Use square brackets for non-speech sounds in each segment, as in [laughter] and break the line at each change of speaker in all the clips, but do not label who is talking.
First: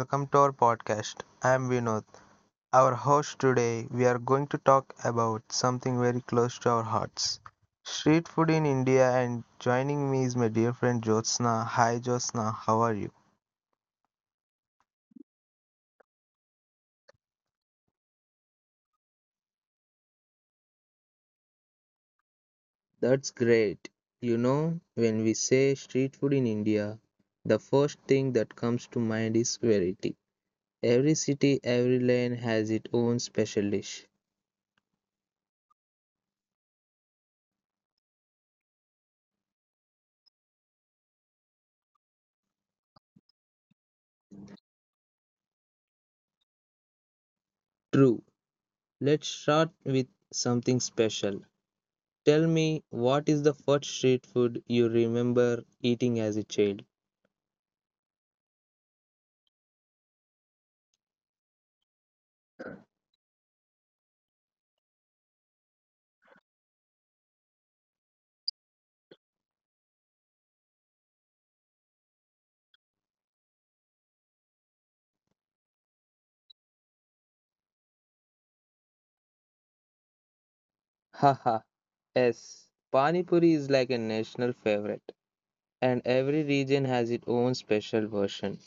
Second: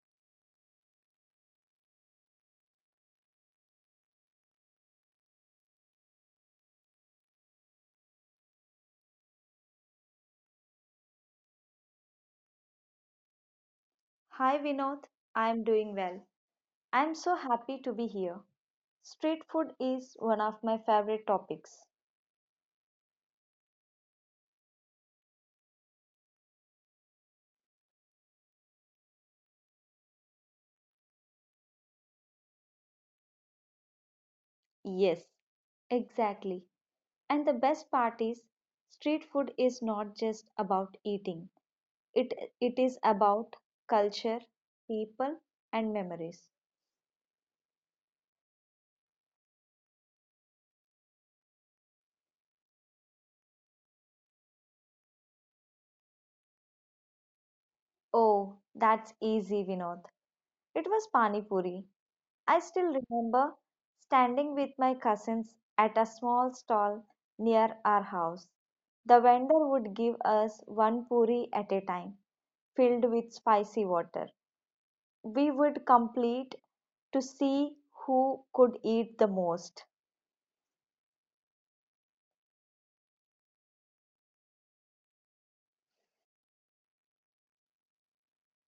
welcome to our podcast. I am Vinod, our host today. We are going to talk about something very close to our hearts street food in India. And joining me is my dear friend Jyotsna. Hi Jyotsna, how are you?
Hi Vinod, I'm doing well. I'm so happy to be here. Street food is one of my favorite topics.
That's great. When we say street food in India, the first thing that comes to mind is variety. Every city, every lane has its own special dish.
Yes, exactly. And the best part is street food is not just about eating. It it is about culture, people and memories.
True. Let's start with something special. Tell me, what is the first street food you remember eating as a child?
Oh, that's easy Vinod. It was pani puri. I still remember standing with my cousins at a small stall near our house. The vendor would give us one puri at a time, filled with spicy water. We would complete to see who could eat the most.
Haha, yes. Pani Puri is like a national favorite, and every region has its own special version.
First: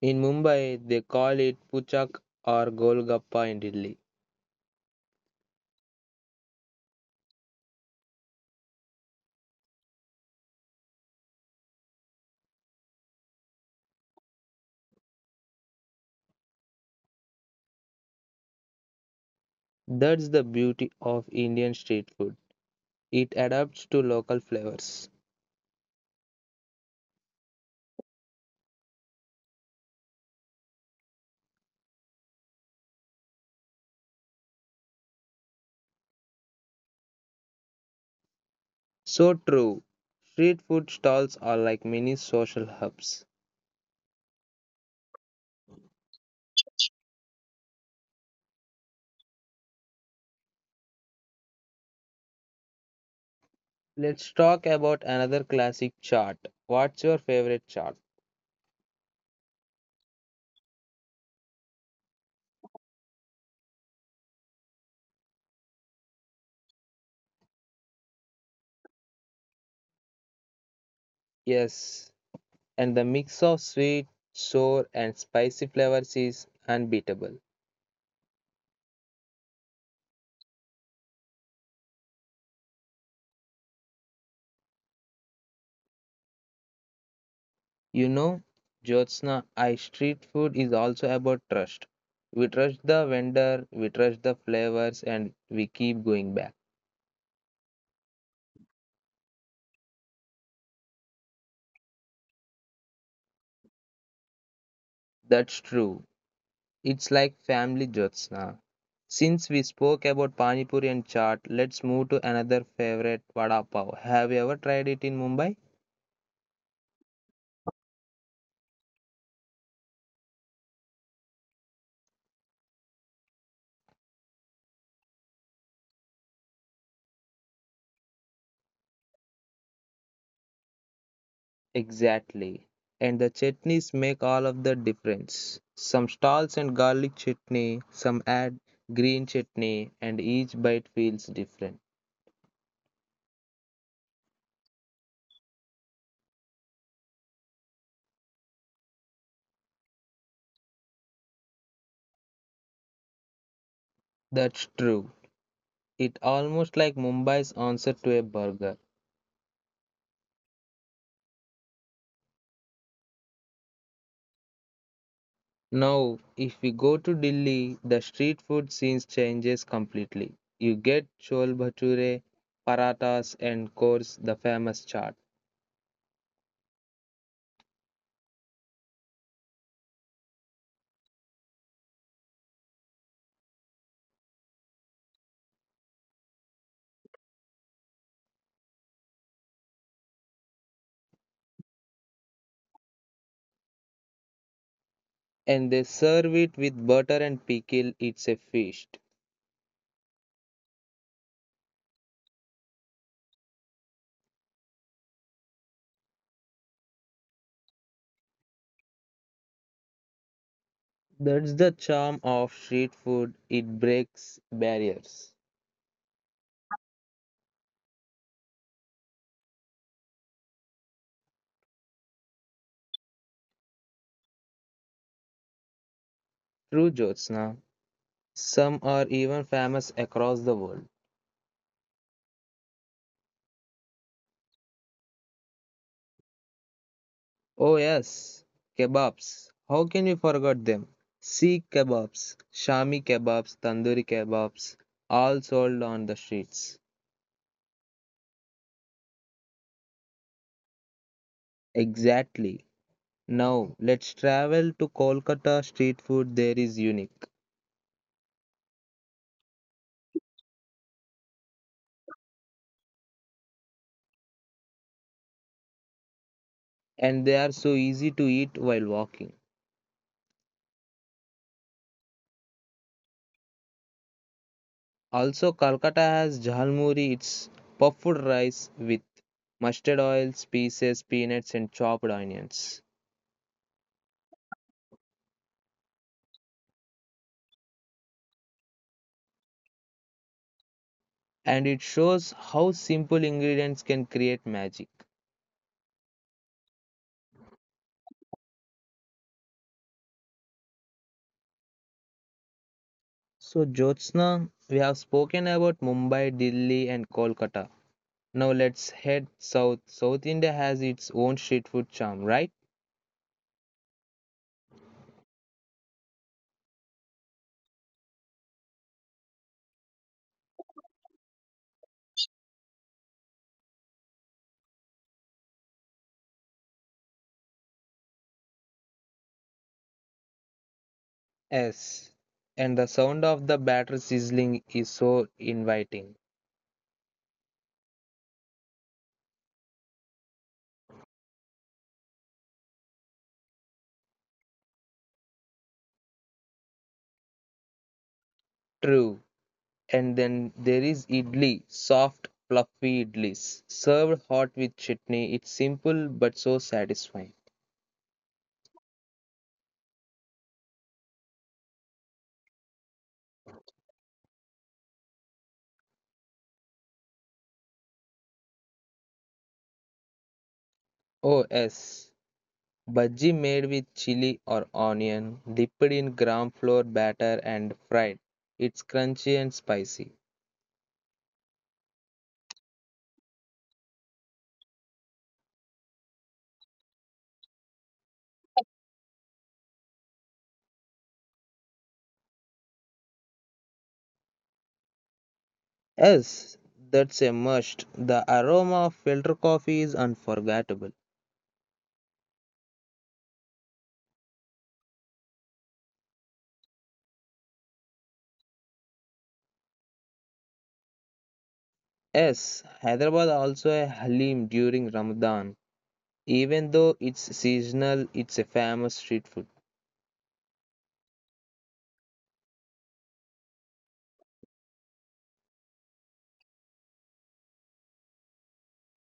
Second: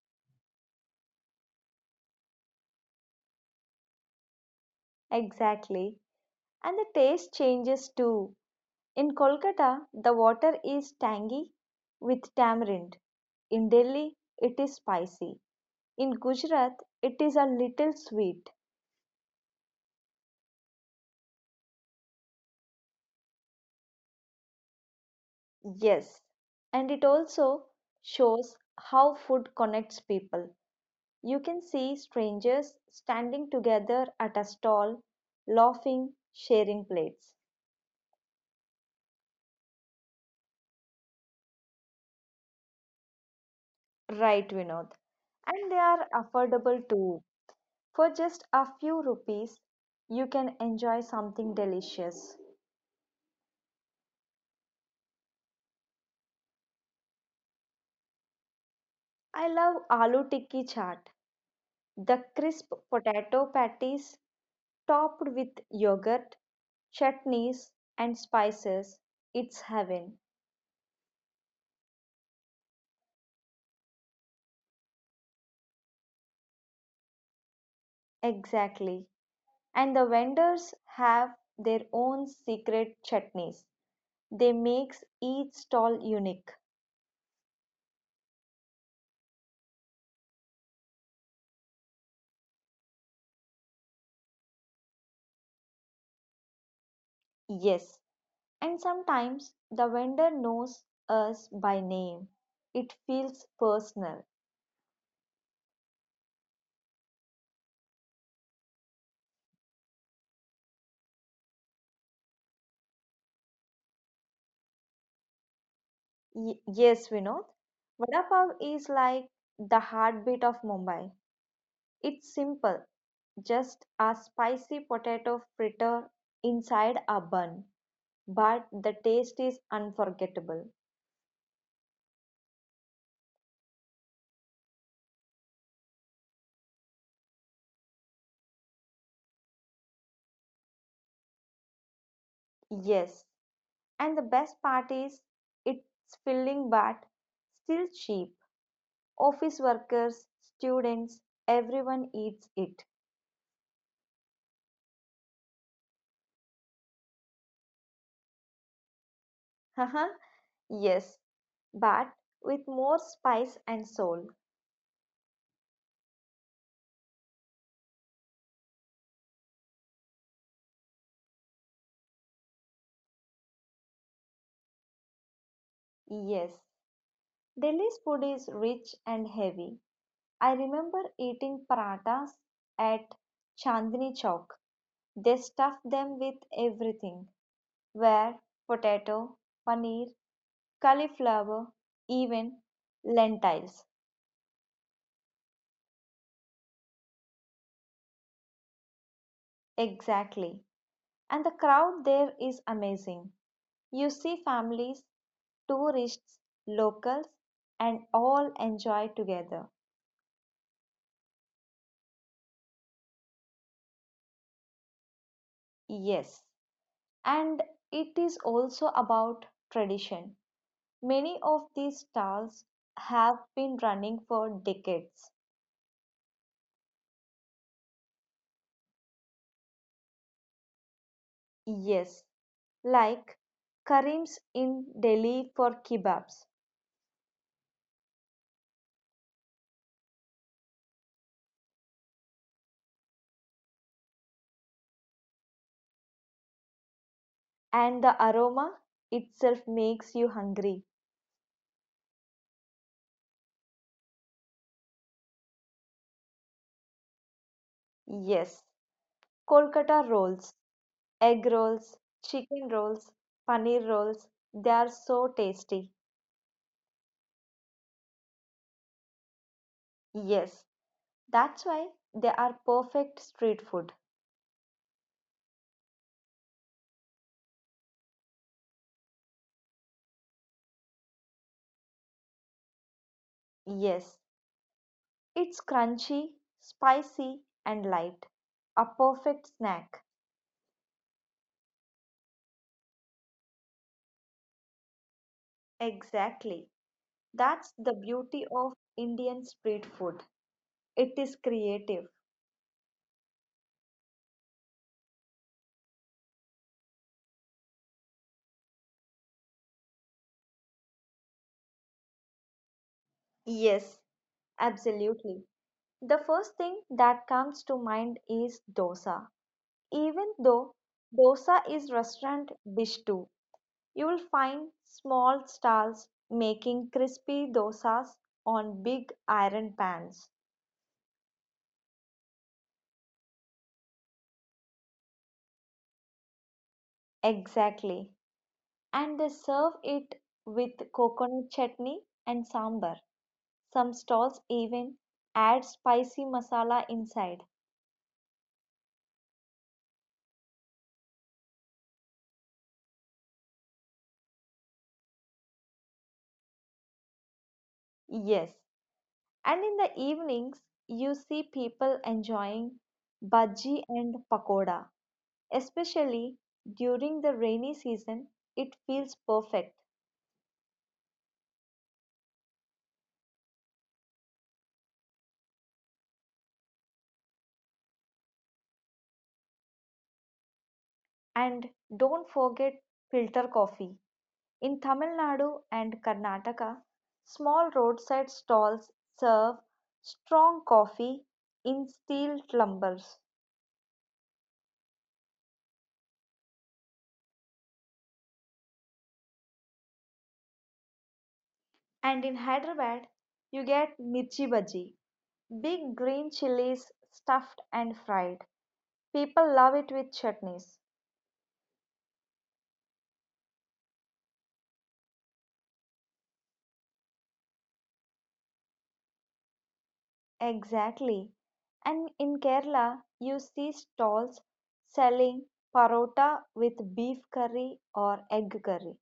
In Mumbai, they call it puchak or golgappa in Delhi.
Exactly. And the taste changes too. In Kolkata, the water is tangy with tamarind. In Delhi, it is spicy. In Gujarat, it is a little sweet.
That's the beauty of Indian street food. It adapts to local flavors.
Yes, and it also shows how food connects people. You can see strangers standing together at a stall, laughing, sharing plates.
So true. Street food stalls are like mini social hubs.
Right, Vinod. And they are affordable too. For just a few rupees, you can enjoy something delicious.
Let's talk about another classic chart. What's your favorite chart?
I love aloo tikki chaat, the crisp potato patties topped with yogurt, chutneys, and spices. It's heaven.
Yes, and the mix of sweet, sour, and spicy flavors is unbeatable.
Exactly. And the vendors have their own secret chutneys. They makes each stall unique.
You know, Jyotsna, I street food is also about trust. We trust the vendor, we trust the flavors, and we keep going back.
Yes. And sometimes the vendor knows us by name. It feels personal.
That's true. It's like family, Jyotsna. Since we spoke about Pani Puri and chaat, let's move to another favorite, Vada Pav. Have you ever tried it in Mumbai?
Yes, Vinod. Vada pav is like the heartbeat of Mumbai. It's simple, just a spicy potato fritter inside a bun, but the taste is unforgettable.
Exactly. And the chutneys make all of the difference. Some stalls and garlic chutney, some add green chutney, and each bite feels different.
Yes, and the best part is it's filling but still cheap. Office workers, students, everyone eats it.
That's true. It almost like Mumbai's answer to a burger.
[laughs] Haha, yes, but with more spice and soul.
Now, if we go to Delhi, the street food scene changes completely. You get chol bhature, paratas, and of course the famous chaat.
Yes. Delhi's food is rich and heavy. I remember eating parathas at Chandni Chowk. They stuff them with everything where potato, paneer, cauliflower, even lentils.
And they serve it with butter and pickle. It's a feast.
Exactly. And the crowd there is amazing. You see families, tourists, locals, and all enjoy together.
That's the charm of street food. It breaks barriers.
Yes. And it is also about tradition. Many of these stalls have been running for decades.
True, Jyotsna. Some are even famous across the world.
Yes, like Karim's in Delhi for kebabs,
Oh, yes. Kebabs. How can you forget them? Sikh kebabs, Shami kebabs, Tandoori kebabs, all sold on the streets.
and the aroma itself makes you hungry.
Exactly. Now, let's travel to Kolkata. Street food there is unique,
Yes, Kolkata rolls, egg rolls, chicken rolls, paneer rolls, they are so tasty.
and they are so easy to eat while walking.
Yes, that's why they are perfect street food.
Also, Kolkata has jhalmuri, it's puffed rice with mustard oil, spices, peanuts, and chopped onions.
Yes, it's crunchy, spicy, and light. A perfect snack.
And it shows how simple ingredients can create magic.
Exactly. That's the beauty of Indian street food. It is creative.
So, Jyotsna, we have spoken about Mumbai, Delhi, and Kolkata. Now, let's head south. South India has its own street food charm, right?
Yes, absolutely. The first thing that comes to mind is dosa. Even though dosa is restaurant dish too, you will find small stalls making crispy dosas on big iron pans.
Yes. And the sound of the batter sizzling is so inviting.
Exactly. And they serve it with coconut chutney and sambar. Some stalls even add spicy masala inside.
True. And then there is idli, soft, fluffy idlis, served hot with chutney. It's simple but so satisfying.
Yes, and in the evenings you see people enjoying bhaji and pakoda. Especially during the rainy season, it feels perfect.
Oh, yes. Bhaji made with chili or onion, dipped in gram flour batter and fried. It's crunchy and spicy.
And don't forget filter coffee. In Tamil Nadu and Karnataka, small roadside stalls serve strong coffee in steel tumbler.
Yes, that's a must. The aroma of filter coffee is unforgettable.
And in Hyderabad, you get mirchi bhaji, big green chilies stuffed and fried. People love it with chutneys.
Yes, Hyderabad also a halim during Ramadan. Even though it's seasonal, it's a famous street food.
Exactly. And in Kerala, you see stalls selling parota with beef curry or egg curry.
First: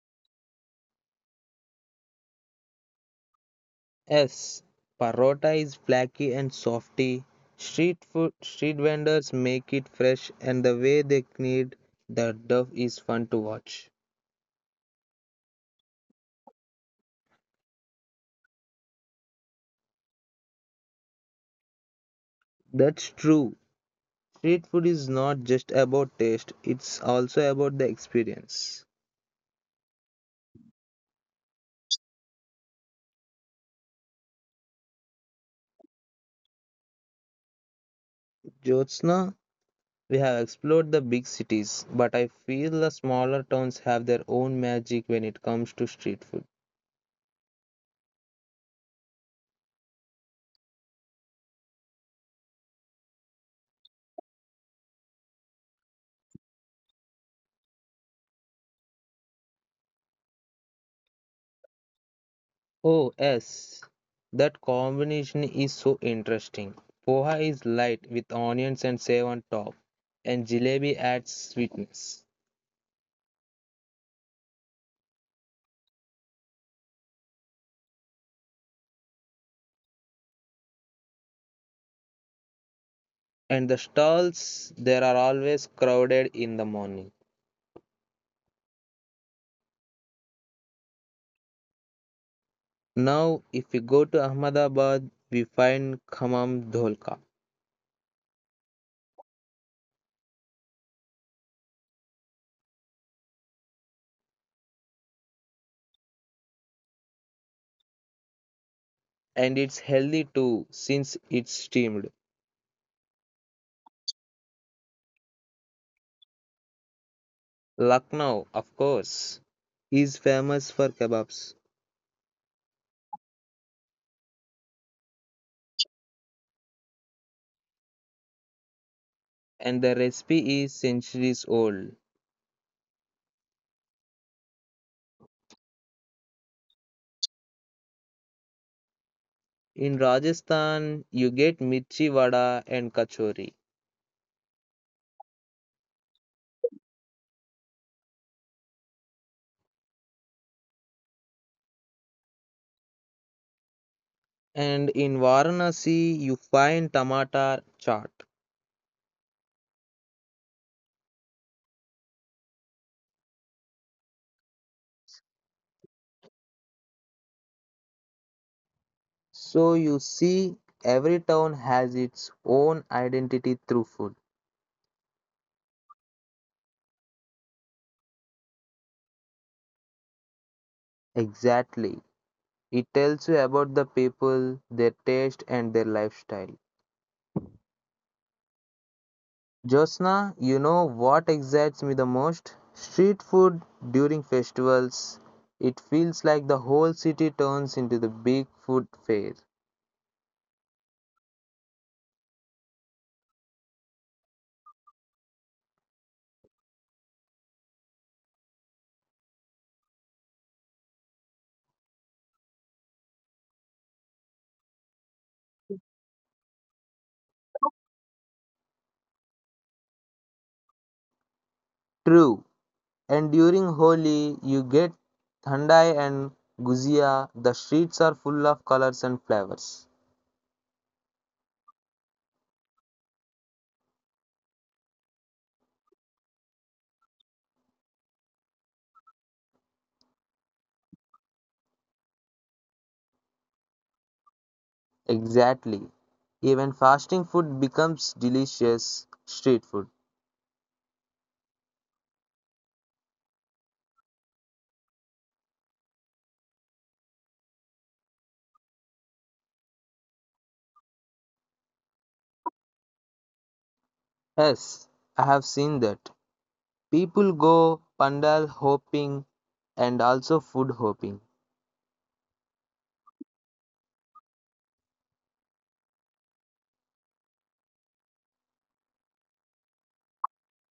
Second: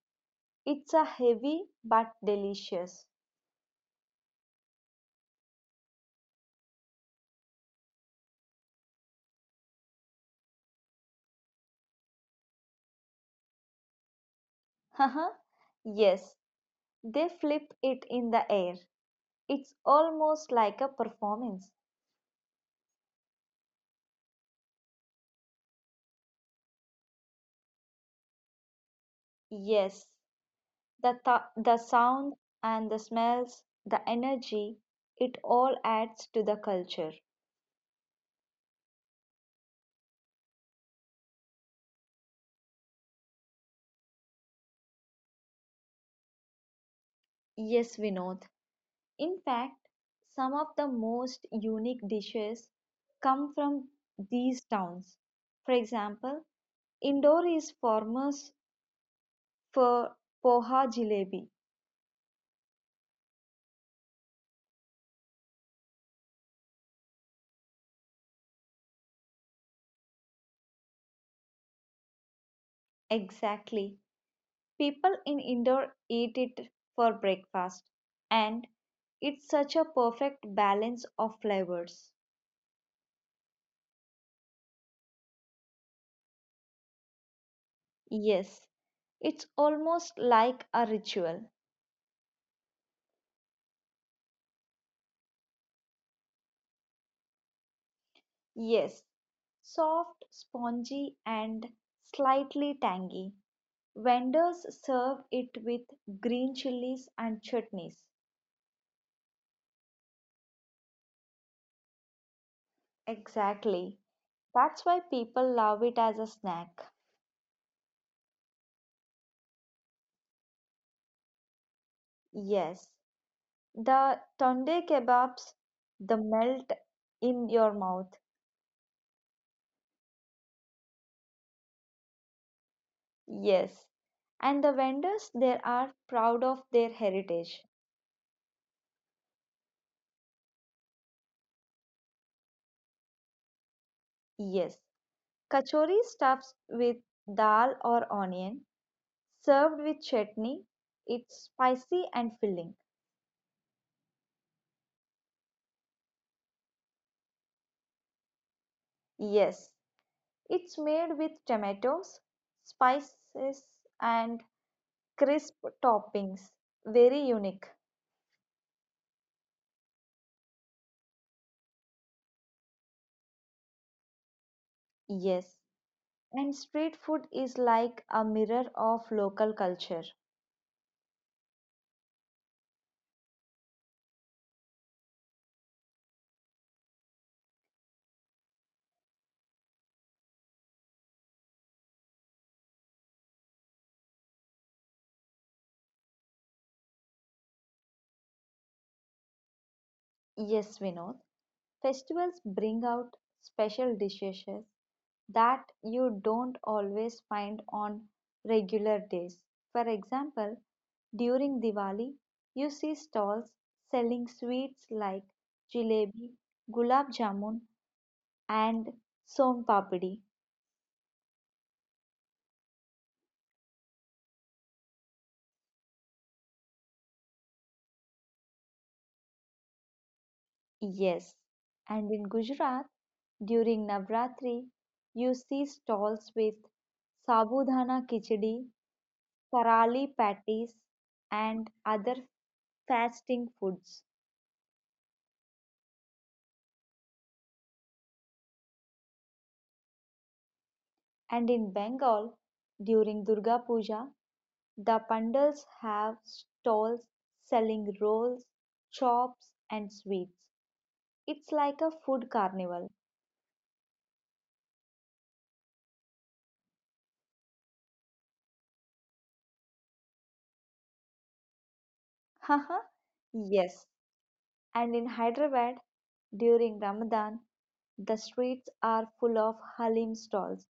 It's a heavy but delicious.
Yes, parota is flaky and softy. Street food, street vendors make it fresh, and the way they knead the dough is fun to watch.
[laughs] Haha. Yes, they flip it in the air. It's almost like a performance.
That's true. Street food is not just about taste; it's also about the experience.
Yes, the sound and the smells, the energy, it all adds to the culture.
Jyotsna, we have explored the big cities, but I feel the smaller towns have their own magic when it comes to street food.
Yes, Vinod. In fact, some of the most unique dishes come from these towns. For example, Indore is famous for poha jalebi.
Oh, yes, that combination is so interesting. Poha is light with onions and save on top, and jalebi adds sweetness.
Exactly. People in Indore eat it for breakfast, and it's such a perfect balance of flavors.
And the stalls there are always crowded in the morning.
Yes, it's almost like a ritual.
Now, if we go to Ahmedabad, we find Khammam Dholka.
Yes, soft, spongy, and slightly tangy. Vendors serve it with green chilies and chutneys.
And it's healthy too since it's steamed.
Exactly. That's why people love it as a snack.
Lucknow, of course, is famous for kebabs,
Yes, the tunde kebabs, the melt in your mouth.
and the recipe is centuries old.
Yes, and the vendors there are proud of their heritage.
In Rajasthan, you get mirchi vada and kachori,
Yes, Kachori stuffed with dal or onion, served with chutney. It's spicy and filling.
and in Varanasi, you find tomato chaat.
Yes, it's made with tomatoes, spices, and crisp toppings. Very unique.
So you see, every town has its own identity through food.
Yes, and street food is like a mirror of local culture.
Exactly. It tells you about the people, their taste, and their lifestyle. Josna, what excites me the most? Street food during festivals. It feels like the whole city turns into the big food fair.
Yes, Vinod. Festivals bring out special dishes that you don't always find on regular days. For example, during Diwali, you see stalls selling sweets like jalebi, gulab jamun, and son papdi.
True. And during Holi, you get thandai and guzia. The streets are full of colors and flavors.
Yes. And in Gujarat, during Navratri, you see stalls with sabudana khichdi, Karali patties and other fasting foods,
Exactly. Even fasting food becomes delicious street food.
and in Bengal during Durga Puja the pandals have stalls selling rolls, chops, and sweets. It's like a food carnival.
Yes, I have seen that. People go pandal hopping and also food hopping.
[laughs] Haha, yes. And in Hyderabad during Ramadan, the streets are full of halim stalls.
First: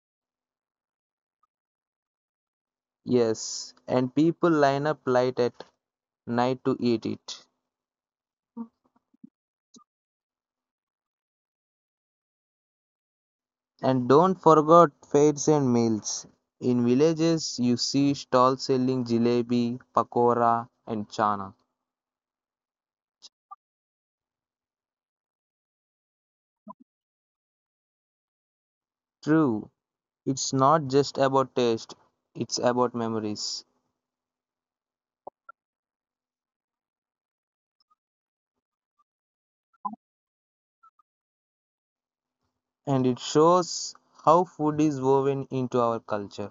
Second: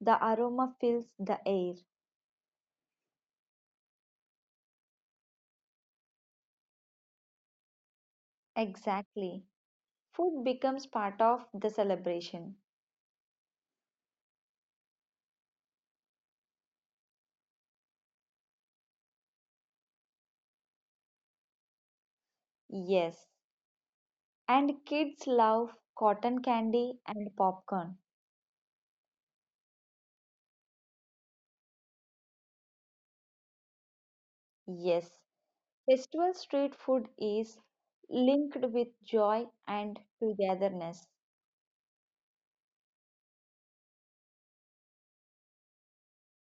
The aroma fills the air.
Yes, and people line up late at night to eat it.
Exactly. Food becomes part of the celebration.
And don't forget fairs and meals. In villages, you see stalls selling jalebi, pakora, and chana.
Yes, and kids love cotton candy and popcorn.
True, it's not just about taste, it's about memories.
Yes, festival street food is linked with joy and togetherness.
And it shows how food is woven into our culture.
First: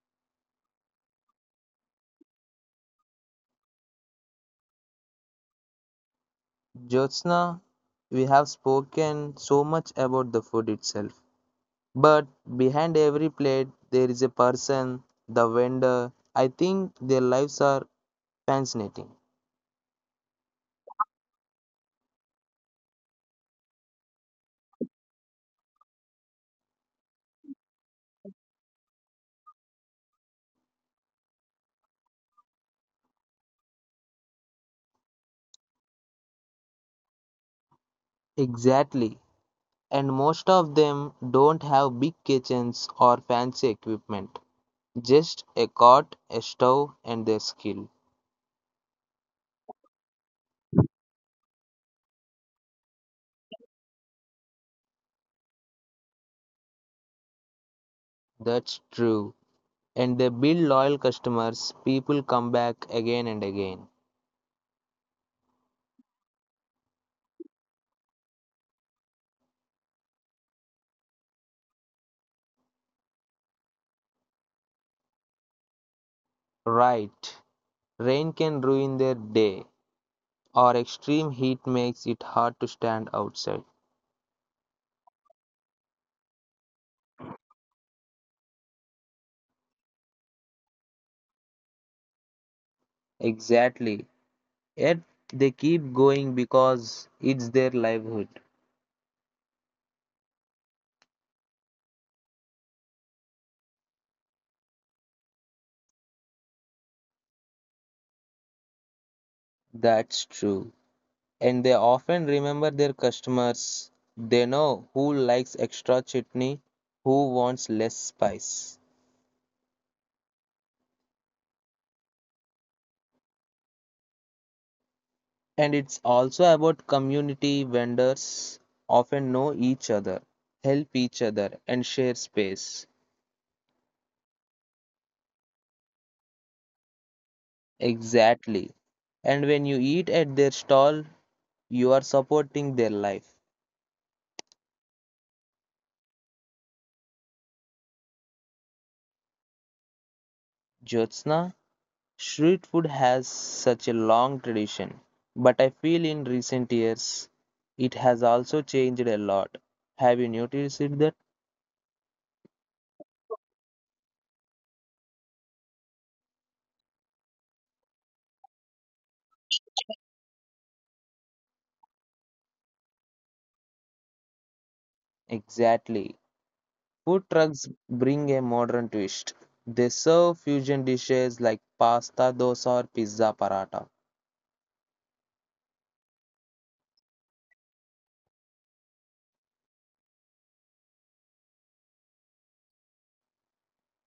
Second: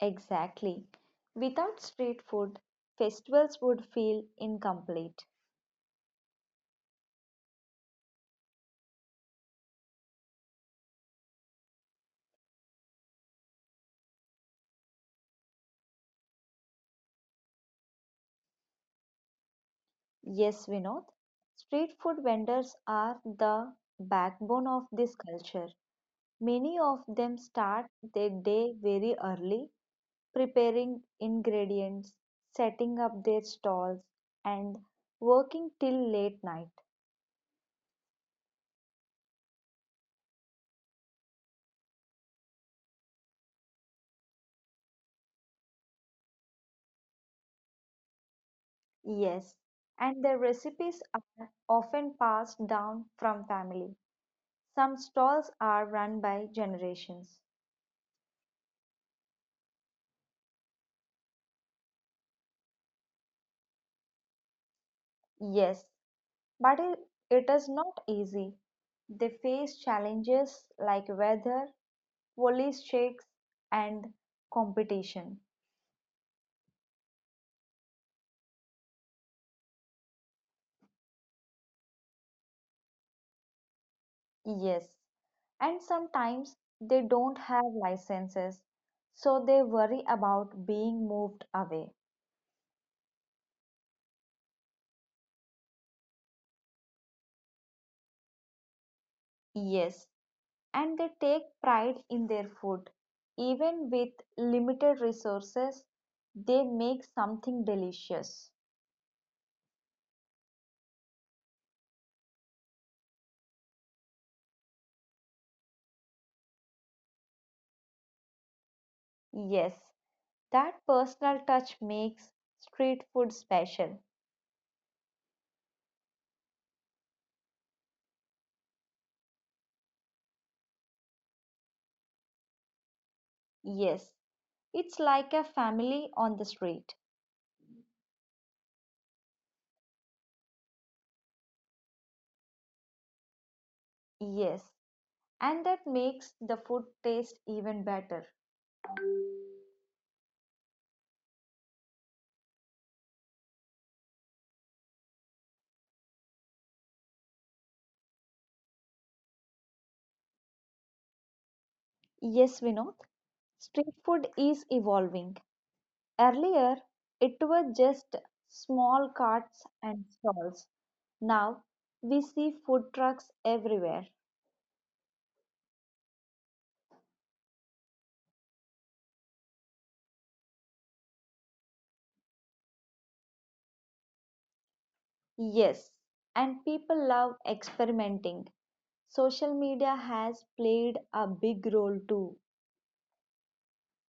Exactly. Without street food, festivals would feel incomplete.
Jyotsna, we have spoken so much about the food itself. But behind every plate, there is a person, the vendor. I think their lives are fascinating.
Yes, Vinod, street food vendors are the backbone of this culture. Many of them start their day very early, preparing ingredients, setting up their stalls, and working till late night.
Exactly. And most of them don't have big kitchens or fancy equipment, just a cot, a stove, and their skill.
Yes, and their recipes are often passed down from family. Some stalls are run by generations.
That's true. And they build loyal customers, people come back again and again.
Yes, but it is not easy. They face challenges like weather, police checks, and competition.
Right. Rain can ruin their day, or extreme heat makes it hard to stand outside.
Yes, and sometimes they don't have licenses, so they worry about being moved away.
Exactly. Yet they keep going because it's their livelihood.
Yes, and they take pride in their food. Even with limited resources, they make something delicious.
That's true. And they often remember their customers. They know who likes extra chutney, who wants less spice.
Yes, that personal touch makes street food special.
And it's also about community vendors often know each other, help each other, and share space.
Yes, it's like a family on the street.
Exactly. And when you eat at their stall, you are supporting their life.
Yes, and that makes the food taste even better.
Jyotsna, street food has such a long tradition, but I feel in recent years it has also changed a lot. Have you noticed it that?
Yes, Vinod. Street food is evolving. Earlier, it was just small carts and stalls. Now, we see food trucks everywhere.
Exactly. Food trucks bring a modern twist. They serve fusion dishes like pasta, dosa, or pizza paratha.
Yes, and people love experimenting. Social media has played a big role too.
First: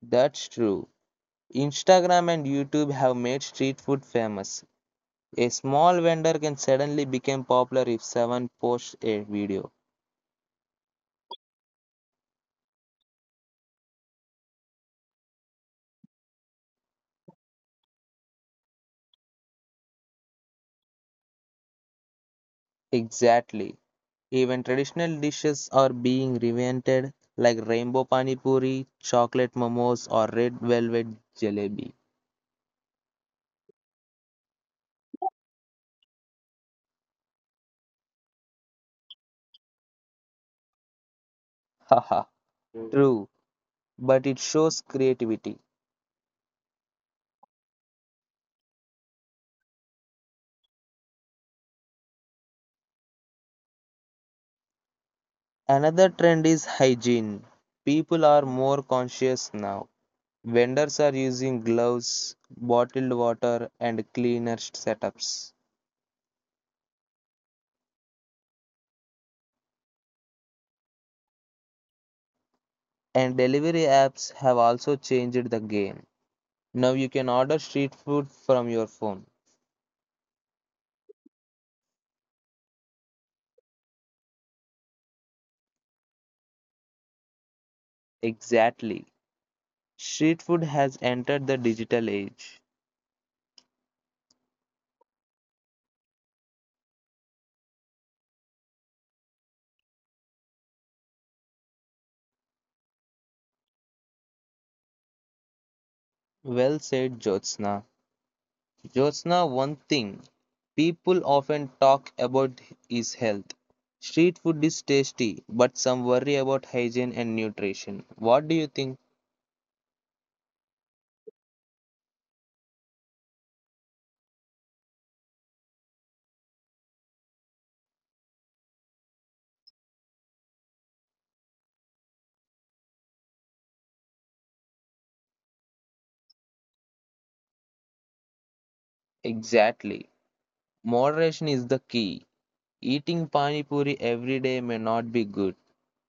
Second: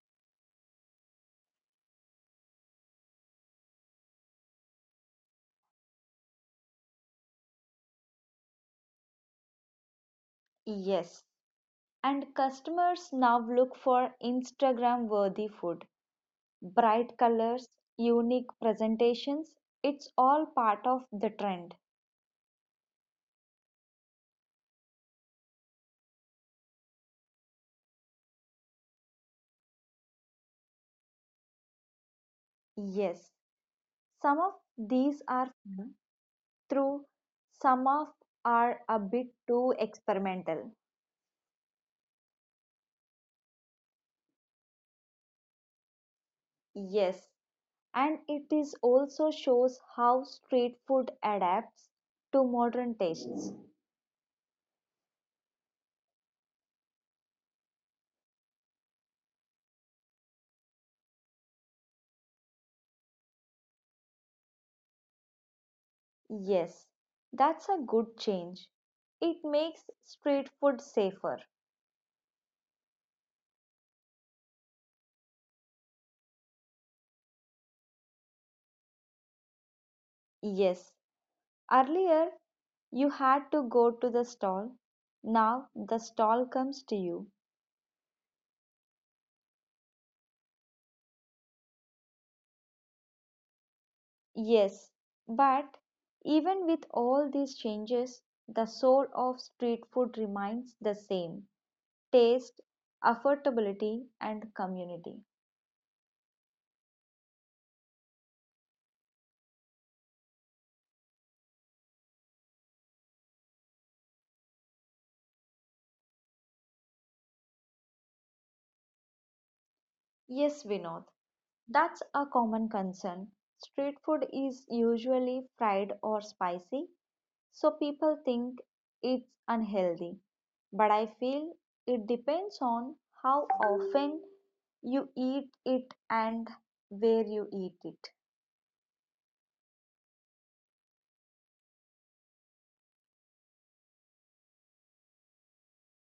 That's true. Instagram and YouTube have made street food famous. A small vendor can suddenly become popular if someone posts a video.
Yes, and customers now look for Instagram worthy food. Bright colors, unique presentations, it's all part of the trend.
Exactly. Even traditional dishes are being reinvented, like rainbow pani puri, chocolate momos, or red velvet jalebi.
Yes. Some of these are fun, true, some of are a bit too experimental.
Haha, true, but it shows creativity.
Yes, and it is also shows how street food adapts to modern tastes.
Another trend is hygiene. People are more conscious now. Vendors are using gloves, bottled water, and cleaner setups.
Yes, that's a good change. It makes street food safer.
And delivery apps have also changed the game. Now you can order street food from your phone.
Yes, earlier you had to go to the stall. Now the stall comes to you.
Exactly. Street food has entered the digital age.
Yes, but even with all these changes, the soul of street food remains the same taste, affordability, and community.
Well said, Jyotsna. Jyotsna, one thing people often talk about is health. Street food is tasty, but some worry about hygiene and nutrition. What do you think?
Yes, Vinod, that's a common concern. Street food is usually fried or spicy, so people think it's unhealthy. But I feel it depends on how often you eat it and where you eat it.
Exactly. Moderation is the key. Eating pani puri every day may not be good,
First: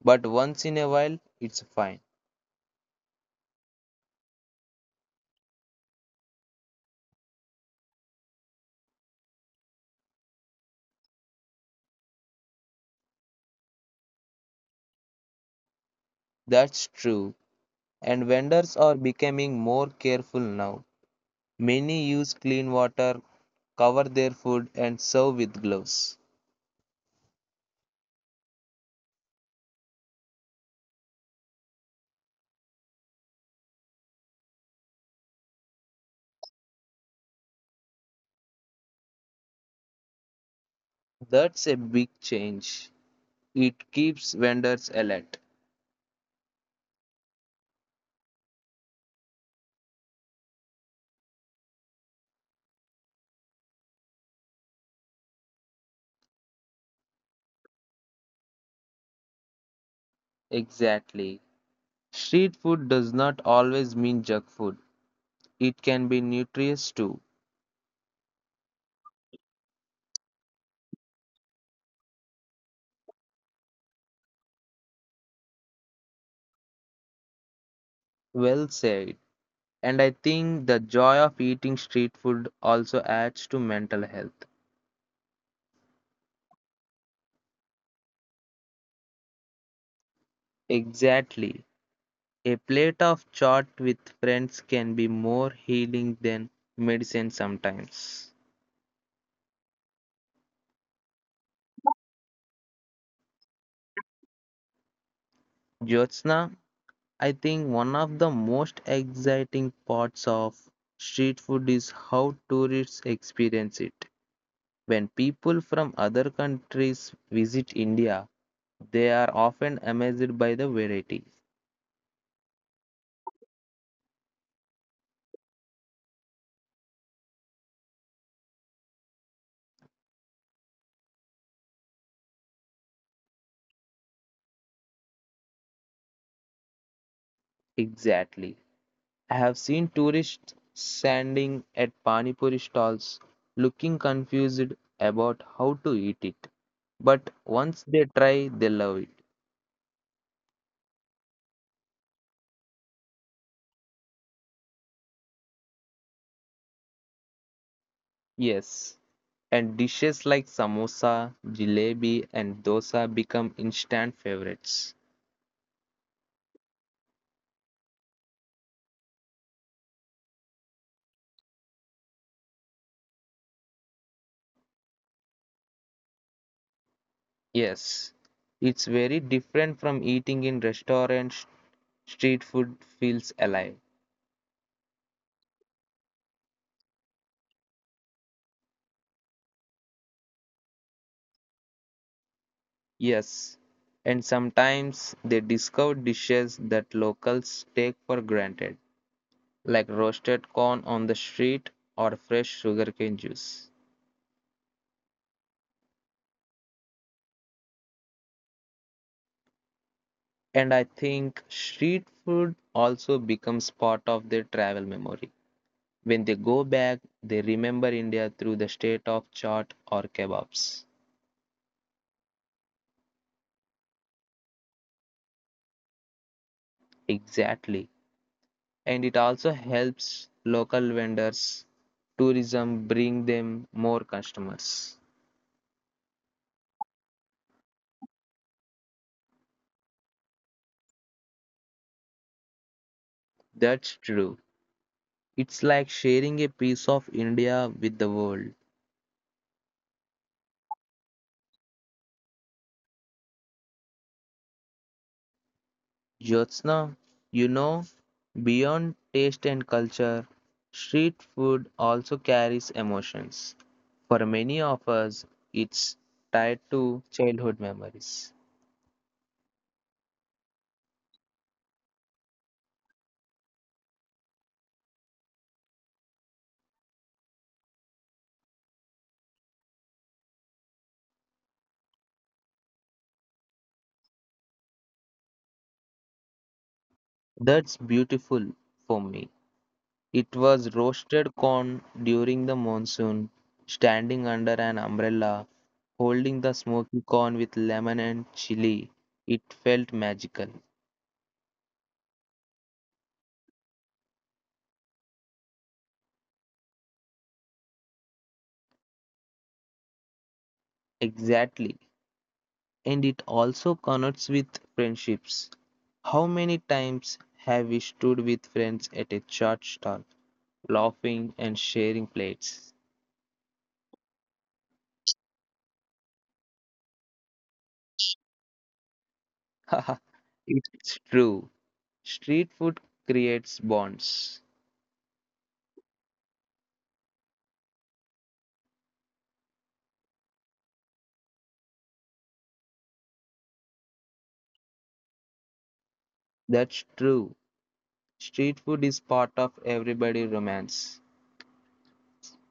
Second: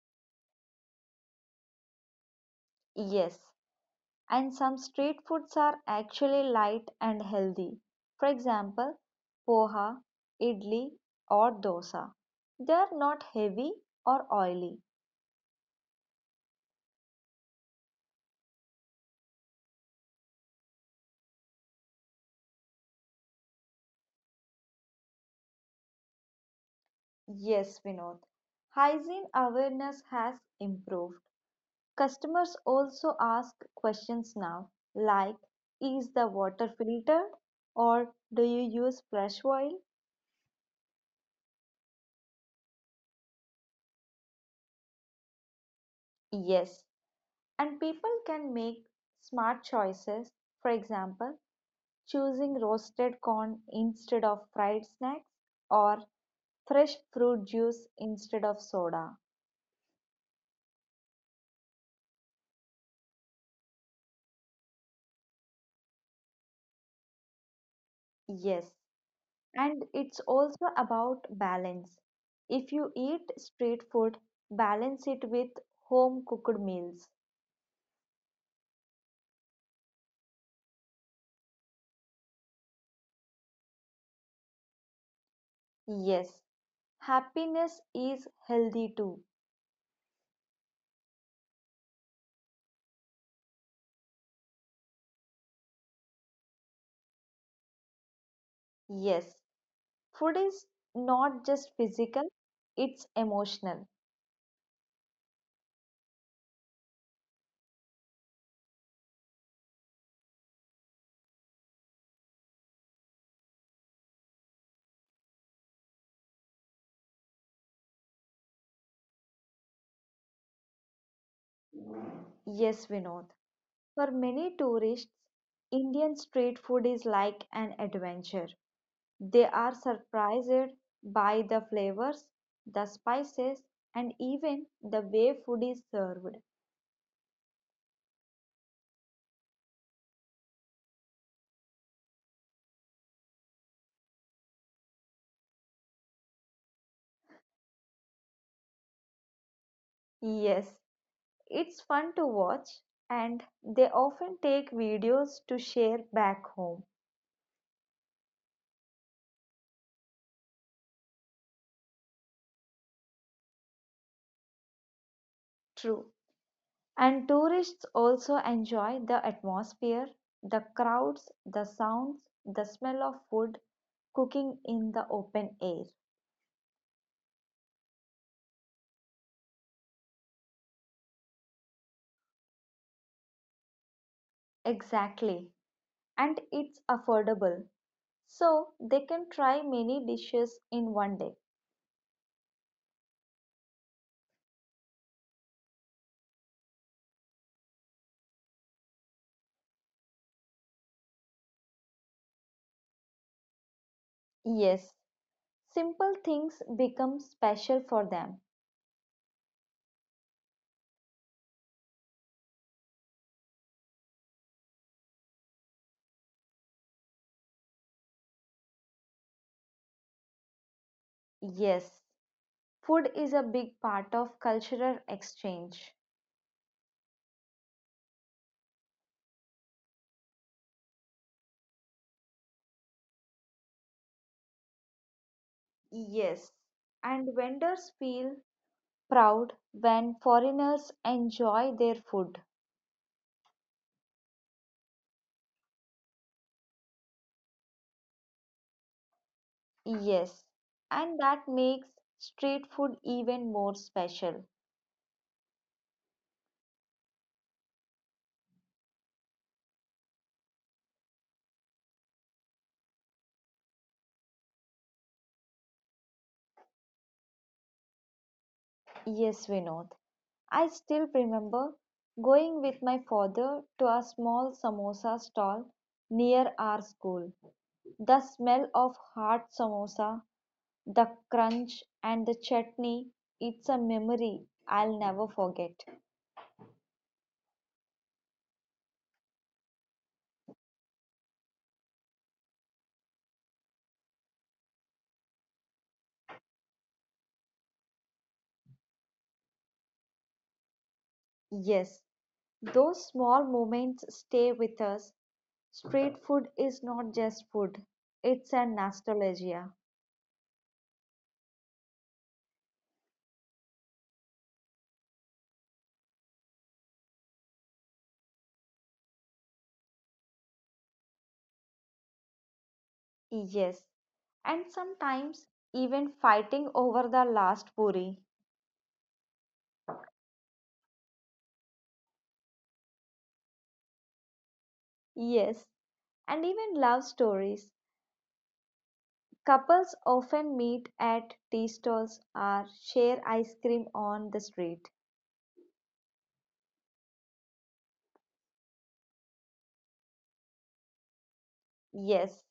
but once in a while it's fine.
Yes, and some street foods are actually light and healthy. For example, poha, idli, or dosa. They are not heavy or oily.
That's true. And vendors are becoming more careful now. Many use clean water, cover their food, and serve with gloves.
Yes, Vinod. Hygiene awareness has improved. Customers also ask questions now, like, "Is the water filtered?" or "Do you use fresh oil?"
That's a big change. It keeps vendors alert.
Yes. And people can make smart choices. For example, choosing roasted corn instead of fried snacks or fresh fruit juice instead of soda.
Exactly. Street food does not always mean junk food. It can be nutritious too.
Yes, and it's also about balance. If you eat street food, balance it with home cooked meals.
Well said. And I think the joy of eating street food also adds to mental health.
Yes, happiness is healthy too.
Exactly. A plate of chaat with friends can be more healing than medicine sometimes.
Yes, food is not just physical, it's emotional.
Jyotsna, I think one of the most exciting parts of street food is how tourists experience it. When people from other countries visit India, they are often amazed by the variety.
Yes, Vinod. For many tourists, Indian street food is like an adventure. They are surprised by the flavors, the spices, and even the way food is served.
Exactly. I have seen tourists standing at Pani Puri stalls looking confused about how to eat it. But once they try, they love it.
Yes, it's fun to watch, and they often take videos to share back home.
Yes, and dishes like samosa, jalebi, and dosa become instant favorites.
True. And tourists also enjoy the atmosphere, the crowds, the sounds, the smell of food, cooking in the open air.
Yes, it's very different from eating in restaurants. Street food feels alive.
Exactly. And it's affordable. So they can try many dishes in one day.
Yes, and sometimes they discover dishes that locals take for granted, like roasted corn on the street or fresh sugarcane juice.
Yes, simple things become special for them.
And I think street food also becomes part of their travel memory. When they go back, they remember India through the state of chaat or kebabs.
Yes, food is a big part of cultural exchange.
Exactly. And it also helps local vendors, tourism bring them more customers.
Yes, and vendors feel proud when foreigners enjoy their food.
That's true. It's like sharing a piece of India with the world.
Yes, and that makes street food even more special.
Jyotsna, you know, beyond taste and culture, street food also carries emotions. For many of us, it's tied to childhood memories.
Yes, Vinod. I still remember going with my father to a small samosa stall near our school. The smell of hot samosa, the crunch, and the chutney, it's a memory I'll never forget.
That's beautiful for me. It was roasted corn during the monsoon, standing under an umbrella, holding the smoky corn with lemon and chili. It felt magical.
Yes, those small moments stay with us. Street food is not just food, it's a nostalgia.
Exactly. And it also connects with friendships. How many times have we stood with friends at a church stall, laughing and sharing plates?
Yes, and sometimes even fighting over the last puri.
[laughs] Haha, it's true. Street food creates bonds.
Yes, and even love stories. Couples often meet at tea stalls or share ice cream on the street.
That's true. Street food is part of everybody' romance.
Yes,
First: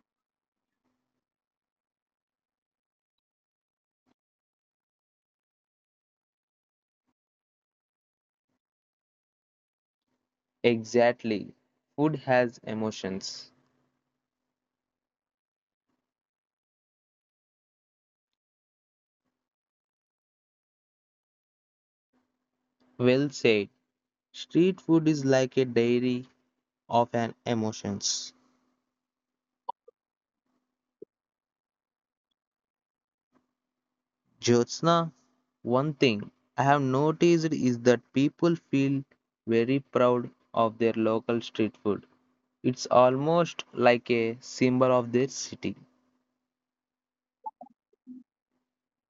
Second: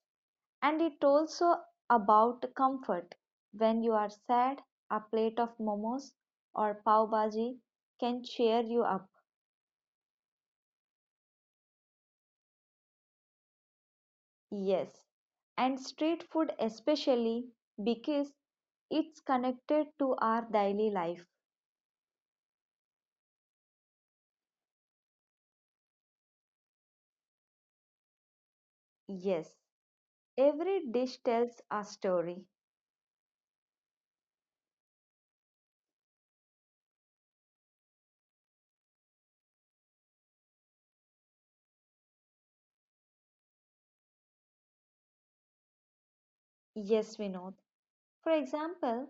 and it also about comfort. When you are sad, a plate of momos or pav bhaji can cheer you up.
Exactly. Food has emotions.
Yes, and street food especially because it's connected to our daily life.
Well said. Street food is like a diary of an emotions.
Yes, every dish tells a story.
Jyotsna, one thing I have noticed is that people feel very proud of their local street food. It's almost like a symbol of their city.
Yes, Vinod. For example,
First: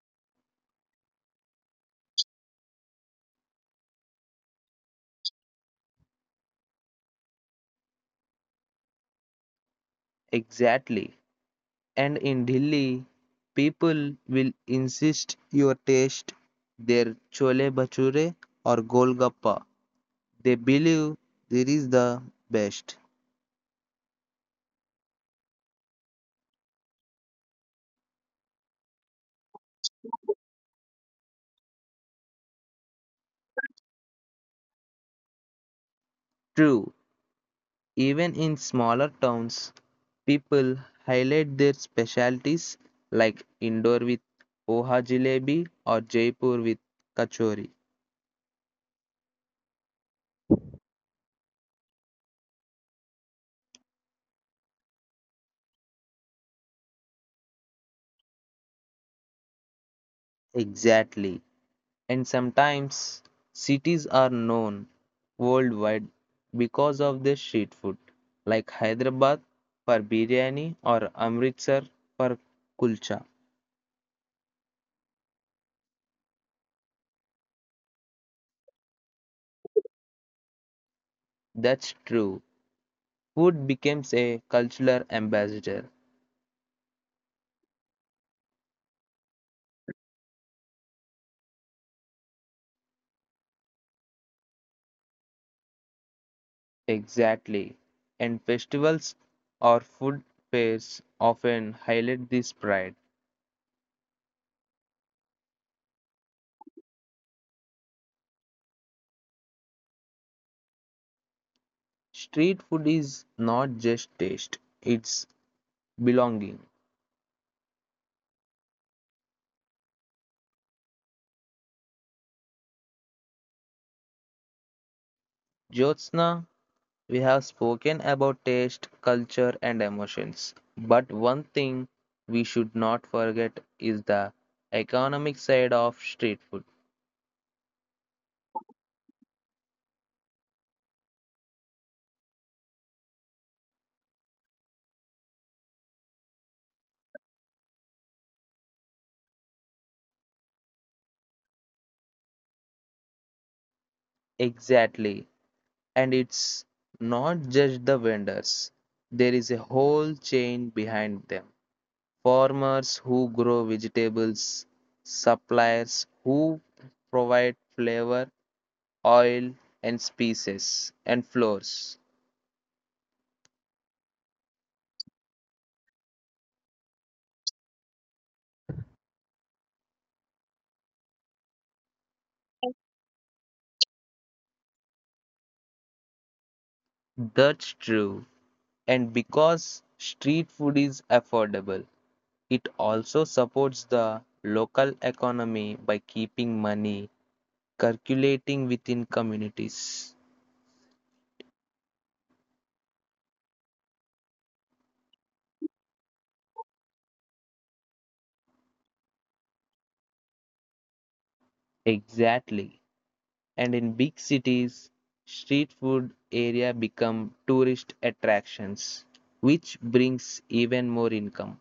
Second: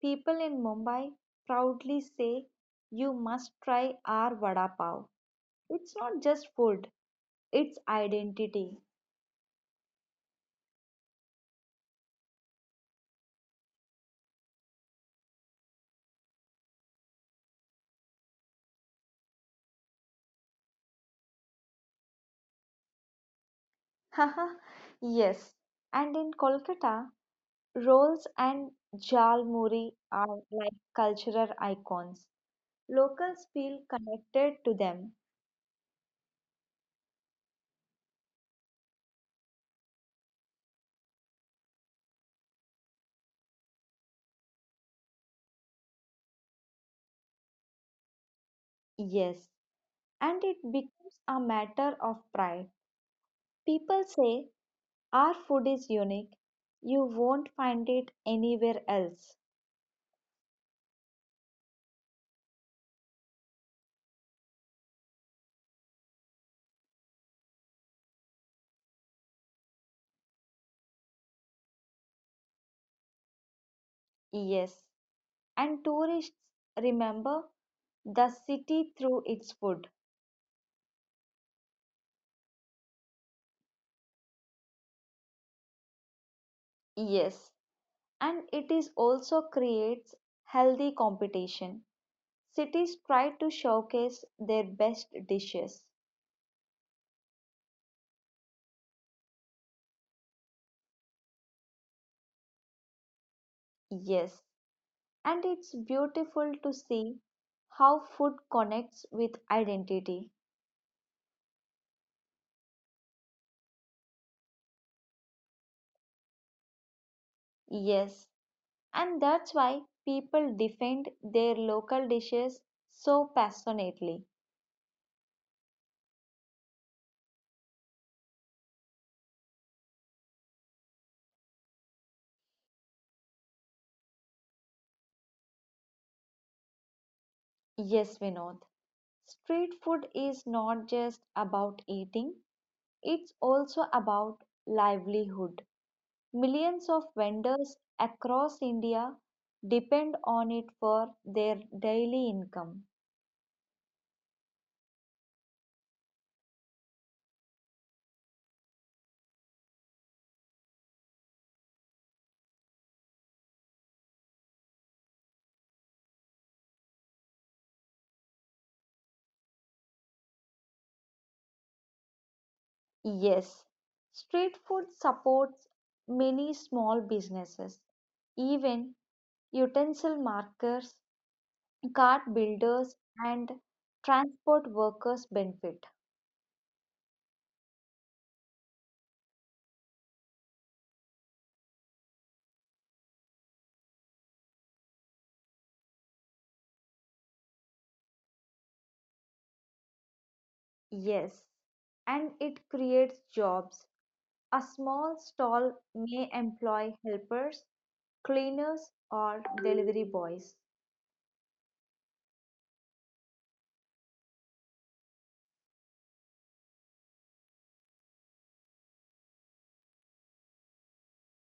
people in Mumbai proudly say, "You must try our vada pav. It's not just food, it's identity."
Exactly. And in Delhi, people will insist you taste their chole bhature or golgappa. They believe this is the best.
[laughs] Yes. And in Kolkata, rolls and jal muri are like cultural icons. Locals feel connected to them.
True, even in smaller towns, people highlight their specialties like Indore with Oha Jalebi or Jaipur with Kachori.
Yes. And it becomes a matter of pride. People say, "Our food is unique. You won't find it anywhere else."
Exactly. And sometimes cities are known worldwide because of their street food, like Hyderabad for biryani or Amritsar for kulcha.
Yes. And tourists remember the city through its food.
That's true. Food becomes a cultural ambassador.
Yes, and it is also creates healthy competition. Cities try to showcase their best dishes.
Exactly. And festivals or food fairs often highlight this pride.
Yes, and it's beautiful to see how food connects with identity.
Street food is not just taste, it's belonging.
Yes, and that's why people defend their local dishes so passionately.
Jyotsna, we have spoken about taste, culture, and emotions, but one thing we should not forget is the economic side of street food.
Yes, Vinod. Street food is not just about eating, it's also about livelihood. Millions of vendors across India depend on it for their daily income.
Exactly. And it's not just the vendors, there is a whole chain behind them. Farmers who grow vegetables, suppliers who provide flavor, oil, and spices and flours.
Yes, street food supports many small businesses, even utensil markers, cart builders, and transport workers benefit.
That's true. And because street food is affordable, it also supports the local economy by keeping money circulating within communities.
Yes, and it creates jobs. A small stall may employ helpers, cleaners, or delivery boys.
Exactly. And in big cities, street food area become tourist attractions, which brings even more income.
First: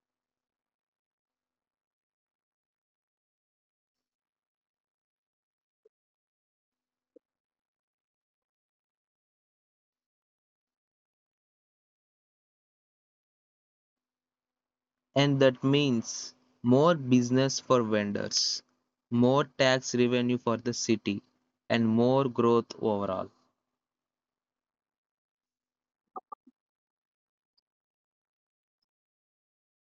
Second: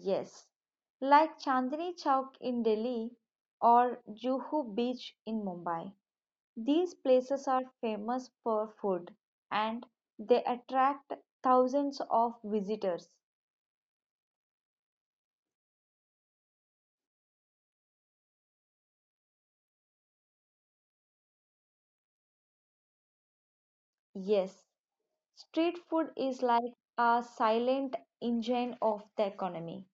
Yes, like Chandni Chowk in Delhi or Juhu Beach in Mumbai. These places are famous for food and they attract thousands of visitors.
And that means more business for vendors, more tax revenue for the city, and more growth overall.
Yes, street food is like a silent engine of the economy.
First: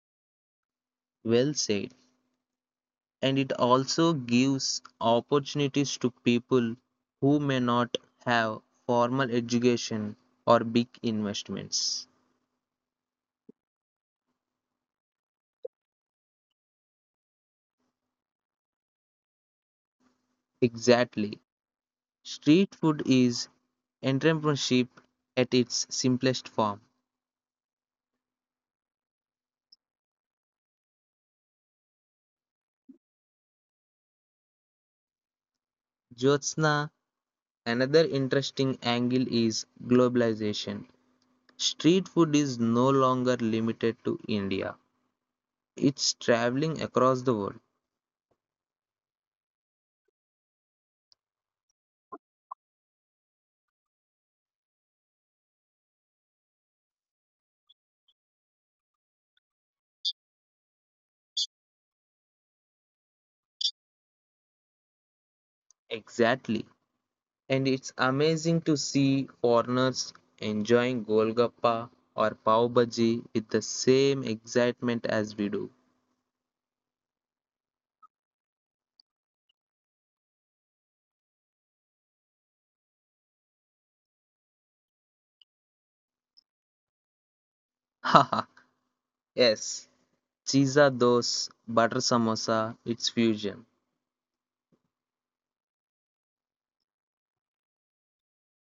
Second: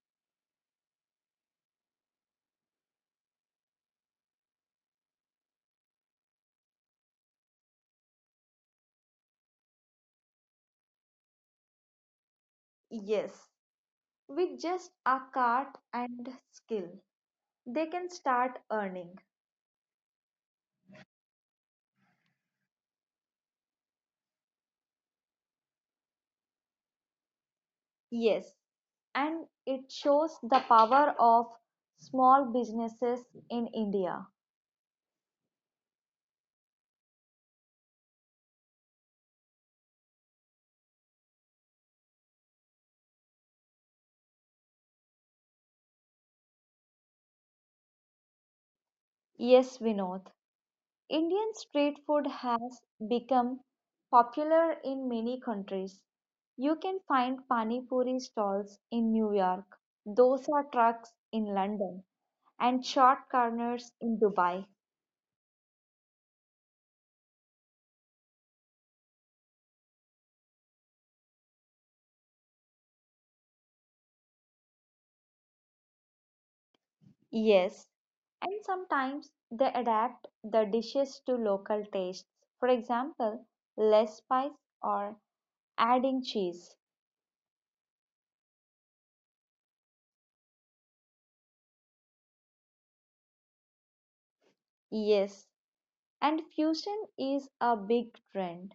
Well said. And it also gives opportunities to people who may not have formal education or big investments.
Yes. With just a cart and skill, they can start earning.
Exactly. Street food is entrepreneurship at its simplest form.
Yes, and it shows the power of small businesses in India.
Jyotsna, another interesting angle is globalization. Street food is no longer limited to India. It's traveling across the world.
Yes, Vinod, Indian street food has become popular in many countries. You can find pani puri stalls in New York, dosa trucks in London, and short corners in Dubai.
Exactly. And it's amazing to see foreigners enjoying Golgappa or Pav Bhaji with the same excitement as we do.
Yes, and sometimes they adapt the dishes to local tastes. For example, less spice or adding cheese.
Haha, [laughs] yes, Chisa Dos, Butter Samosa, it's fusion.
Yes, and fusion is a big trend.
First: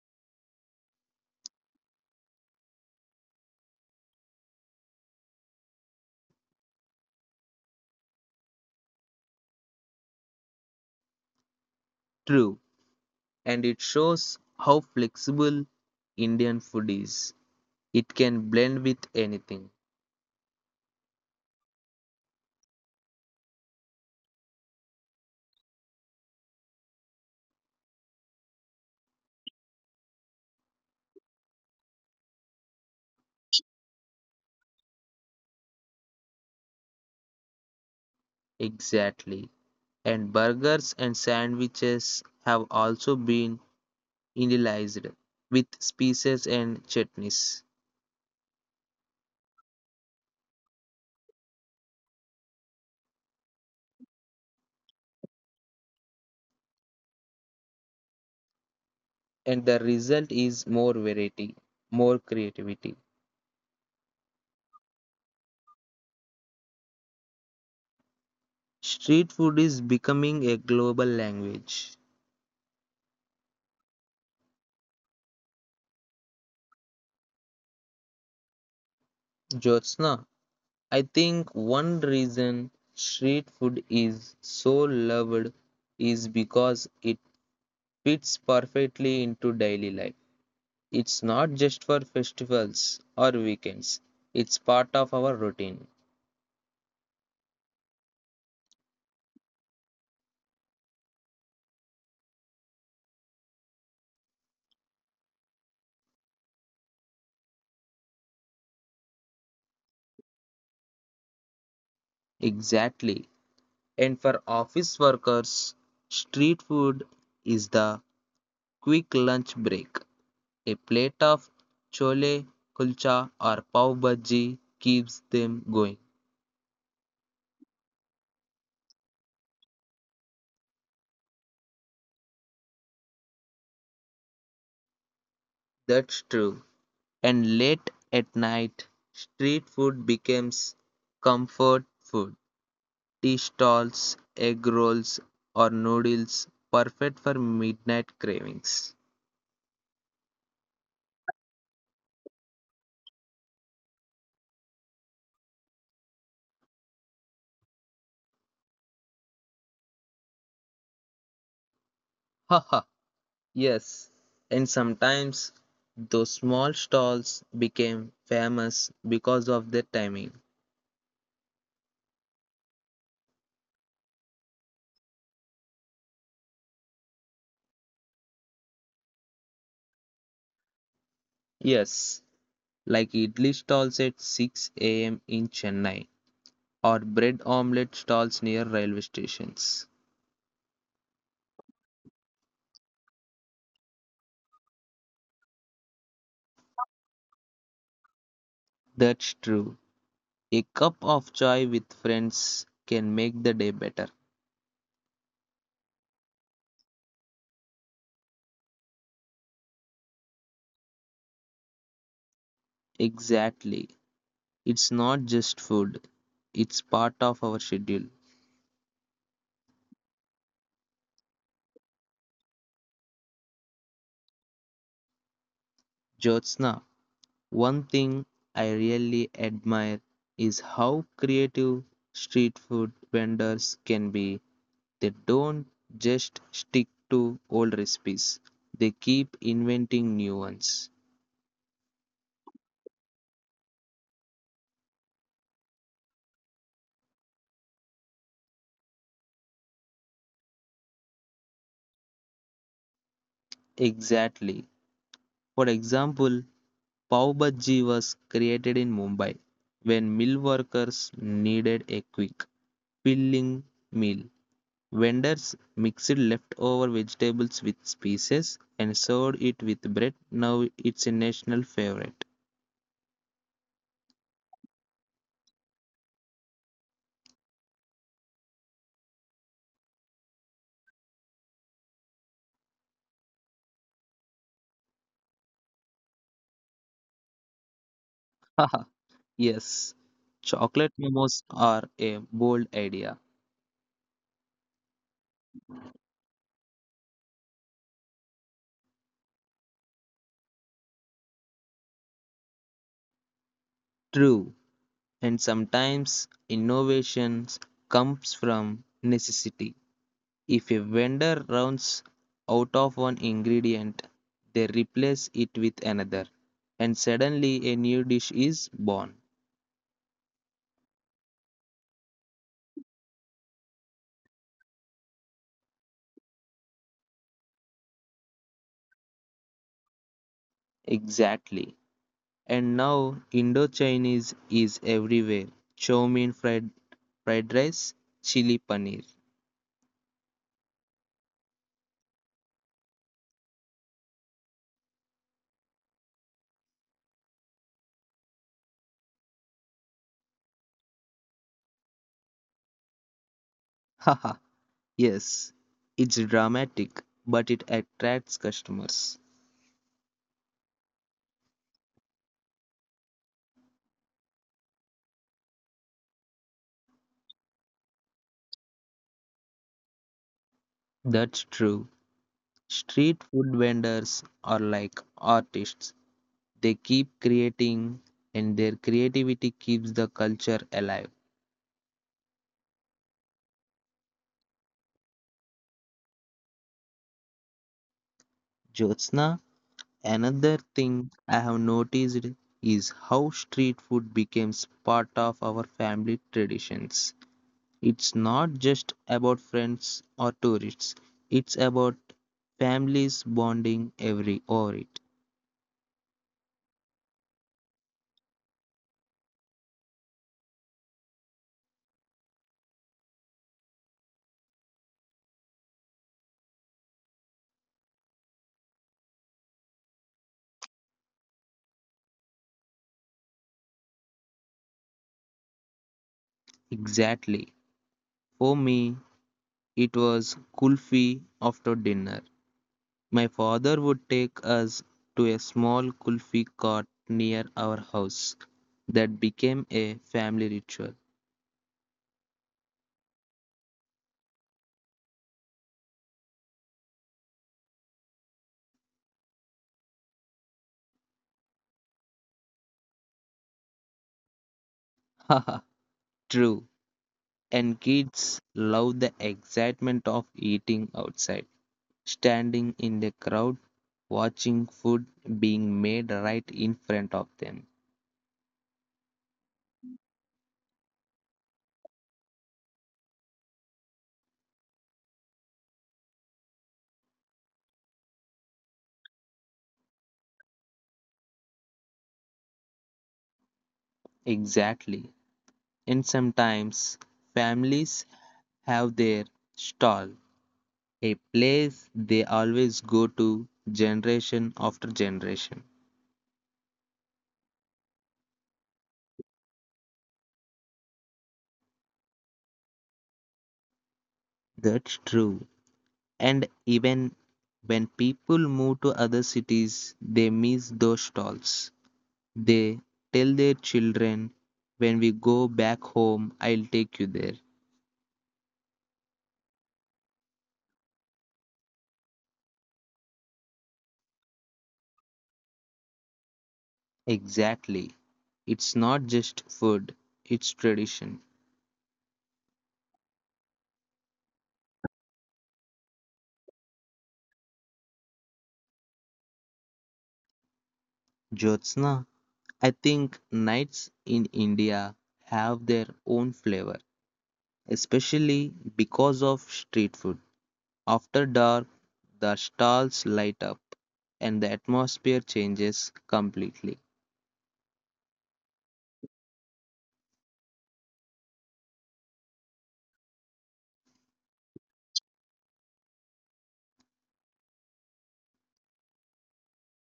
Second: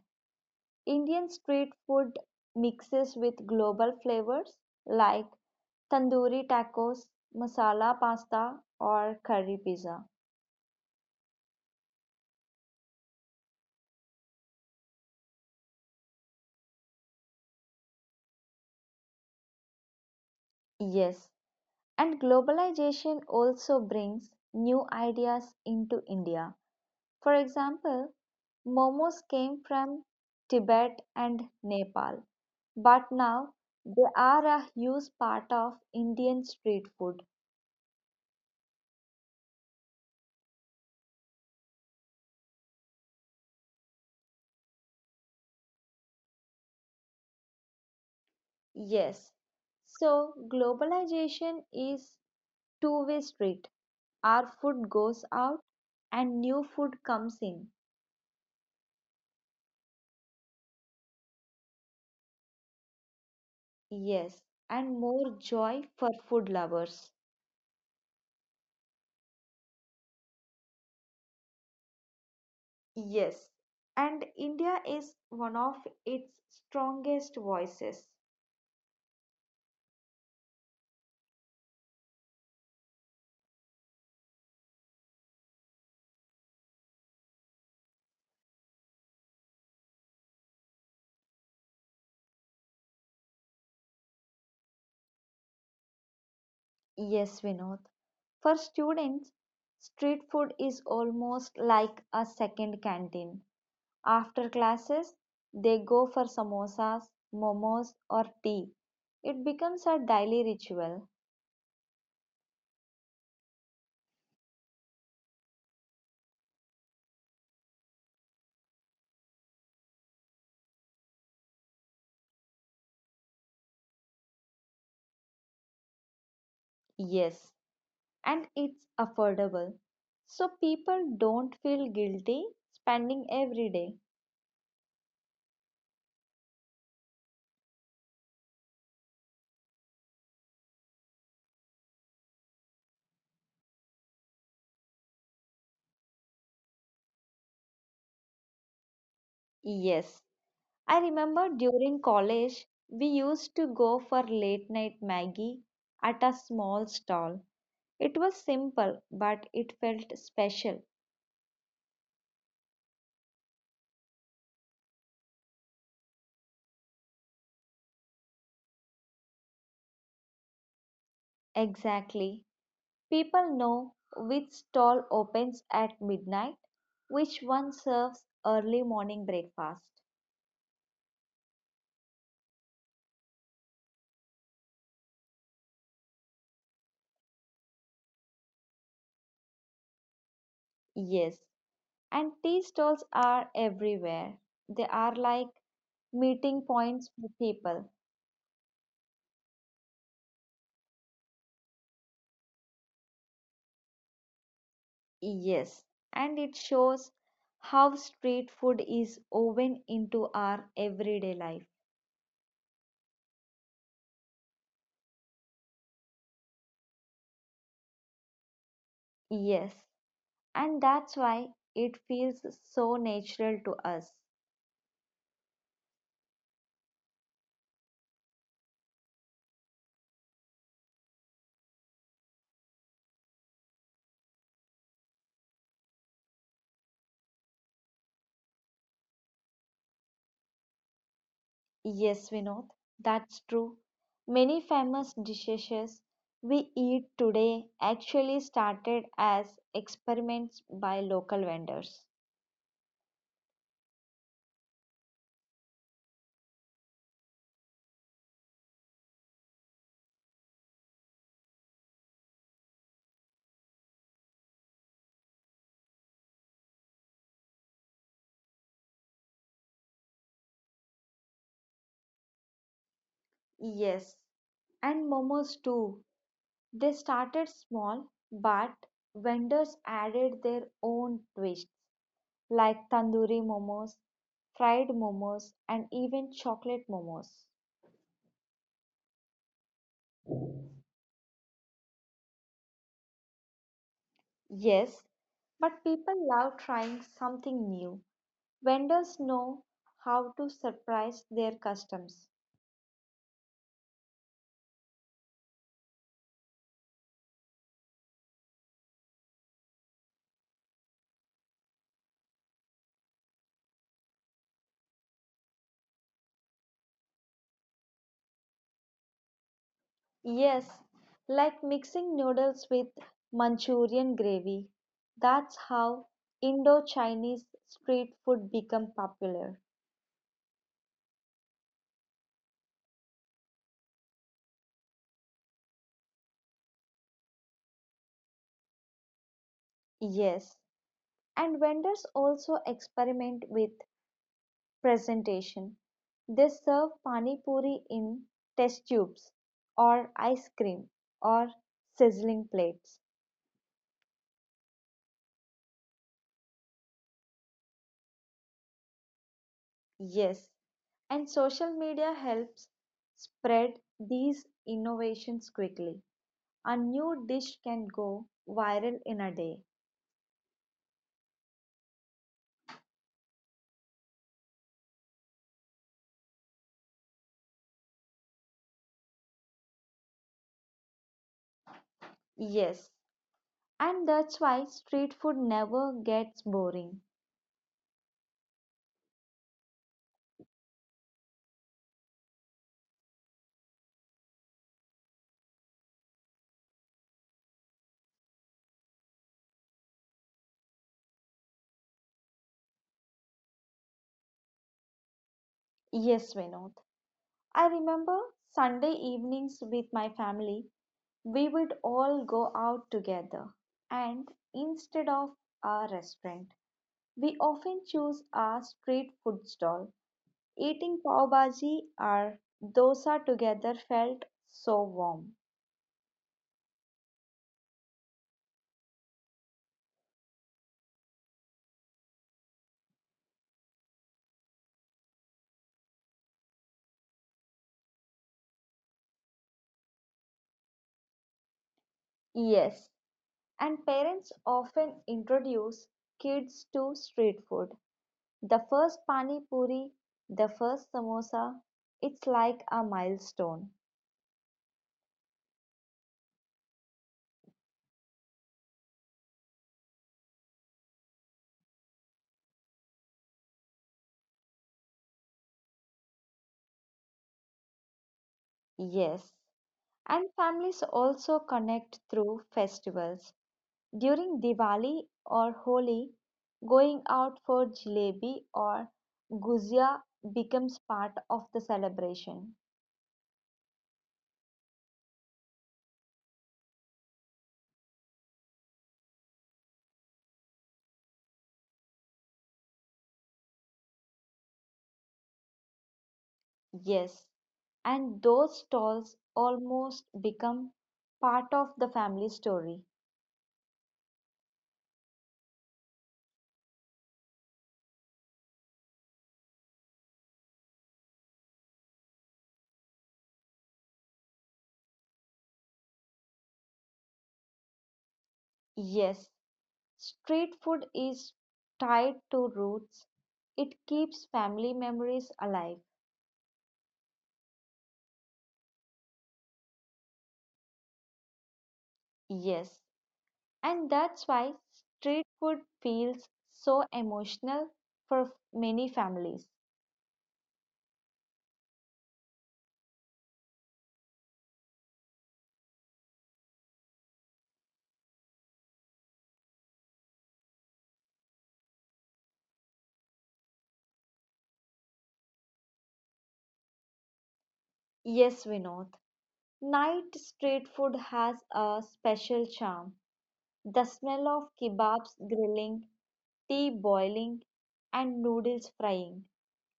Indian street food mixes with global flavors like tandoori tacos, masala pasta, or curry pizza.
True, and it shows how flexible Indian food is. It can blend with anything.
Yes, and globalization also brings new ideas into India. For example, momos came from Tibet and Nepal, but now they are a huge part of Indian street food.
Exactly. And burgers and sandwiches have also been Indianized with spices and chutneys.
Yes, so globalization is two-way street. Our food goes out and new food comes in.
And the result is more variety, more creativity.
Yes, and more joy for food lovers.
Street food is becoming a global language.
Yes, and India is one of its strongest voices.
Jyotsna, I think one reason street food is so loved is because it fits perfectly into daily life. It's not just for festivals or weekends, it's part of our routine.
Yes, Vinod. For students, street food is almost like a second canteen. After classes, they go for samosas, momos, or tea. It becomes a daily ritual.
Exactly. And for office workers, street food is the quick lunch break. A plate of chole kulcha or pav bhaji keeps them going.
Yes, and it's affordable. So people don't feel guilty spending every day.
That's true. And late at night, street food becomes comfort food. Tea stalls, egg rolls, or noodles, perfect for midnight cravings.
Yes, I remember during college, we used to go for late night Maggie at a small stall. It was simple, but it felt special.
Haha, [laughs] yes. And sometimes those small stalls became famous because of their timing.
Exactly. People know which stall opens at midnight, which one serves early morning breakfast.
Yes, like idli stalls at 6 a.m. in Chennai or bread omelette stalls near railway stations.
Yes, and tea stalls are everywhere. They are like meeting points for people.
That's true. A cup of chai with friends can make the day better.
Yes, and it shows how street food is woven into our everyday life.
Exactly. It's not just food, it's part of our schedule.
Yes, and that's why it feels so natural to us.
Jyotsna, one thing I really admire is how creative street food vendors can be. They don't just stick to old recipes, they keep inventing new ones.
Yes, Vinod, that's true. Many famous dishes we eat today actually started as experiments by local vendors.
Exactly. For example, Pav Bhaji was created in Mumbai when mill workers needed a quick filling meal. Vendors mixed leftover vegetables with spices and served it with bread. Now it's a national favorite.
Yes, and momos too. They started small, but vendors added their own twists, like tandoori momos, fried momos, and even chocolate momos.
Haha, yes, chocolate momos are a bold idea.
Yes, but people love trying something new. Vendors know how to surprise their customers.
True, and sometimes innovations comes from necessity. If a vendor runs out of one ingredient, they replace it with another, and suddenly a new dish is born.
Yes, like mixing noodles with Manchurian gravy. That's how Indo Chinese street food became popular.
Exactly. And now Indo-Chinese is everywhere. Chow mein fried, fried rice, chili paneer.
Yes, and vendors also experiment with presentation. They serve pani puri in test tubes, or ice cream, or sizzling plates.
Haha, [laughs] yes. It's dramatic, but it attracts customers.
Yes, and social media helps spread these innovations quickly. A new dish can go viral in a day.
That's true. Street food vendors are like artists. They keep creating, and their creativity keeps the culture alive.
Yes, and that's why street food never gets boring.
Jyotsna, another thing I have noticed is how street food becomes part of our family traditions. It's not just about friends or tourists, it's about families bonding every over it.
Yes, Vinod. I remember Sunday evenings with my family. We would all go out together, and instead of a restaurant, we often choose a street food stall. Eating pav bhaji or dosa together felt so warm.
Exactly. For me, it was kulfi after dinner. My father would take us to a small kulfi cart near our house. That became a family ritual.
Yes, and parents often introduce kids to street food. The first pani puri, the first samosa, it's like a milestone.
Haha, [laughs] true. And kids love the excitement of eating outside, standing in the crowd, watching food being made right in front of them.
Yes, and families also connect through festivals. During Diwali or Holi, going out for jalebi or guzia becomes part of the celebration.
Exactly. And sometimes families have their stall, a place they always go to generation after generation.
Yes, and those stalls almost become part of the family story.
That's true. And even when people move to other cities, they miss those stalls. They tell their children, when we go back home, I'll take you there.
Yes, street food is tied to roots. It keeps family memories alive.
Exactly. It's not just food, it's tradition.
Yes, and that's why street food feels so emotional for many families.
Jyotsna, I think nights in India have their own flavor, especially because of street food. After dark, the stalls light up and the atmosphere changes completely.
Yes, Vinod. Night street food has a special charm. The smell of kebabs grilling, tea boiling, and noodles frying.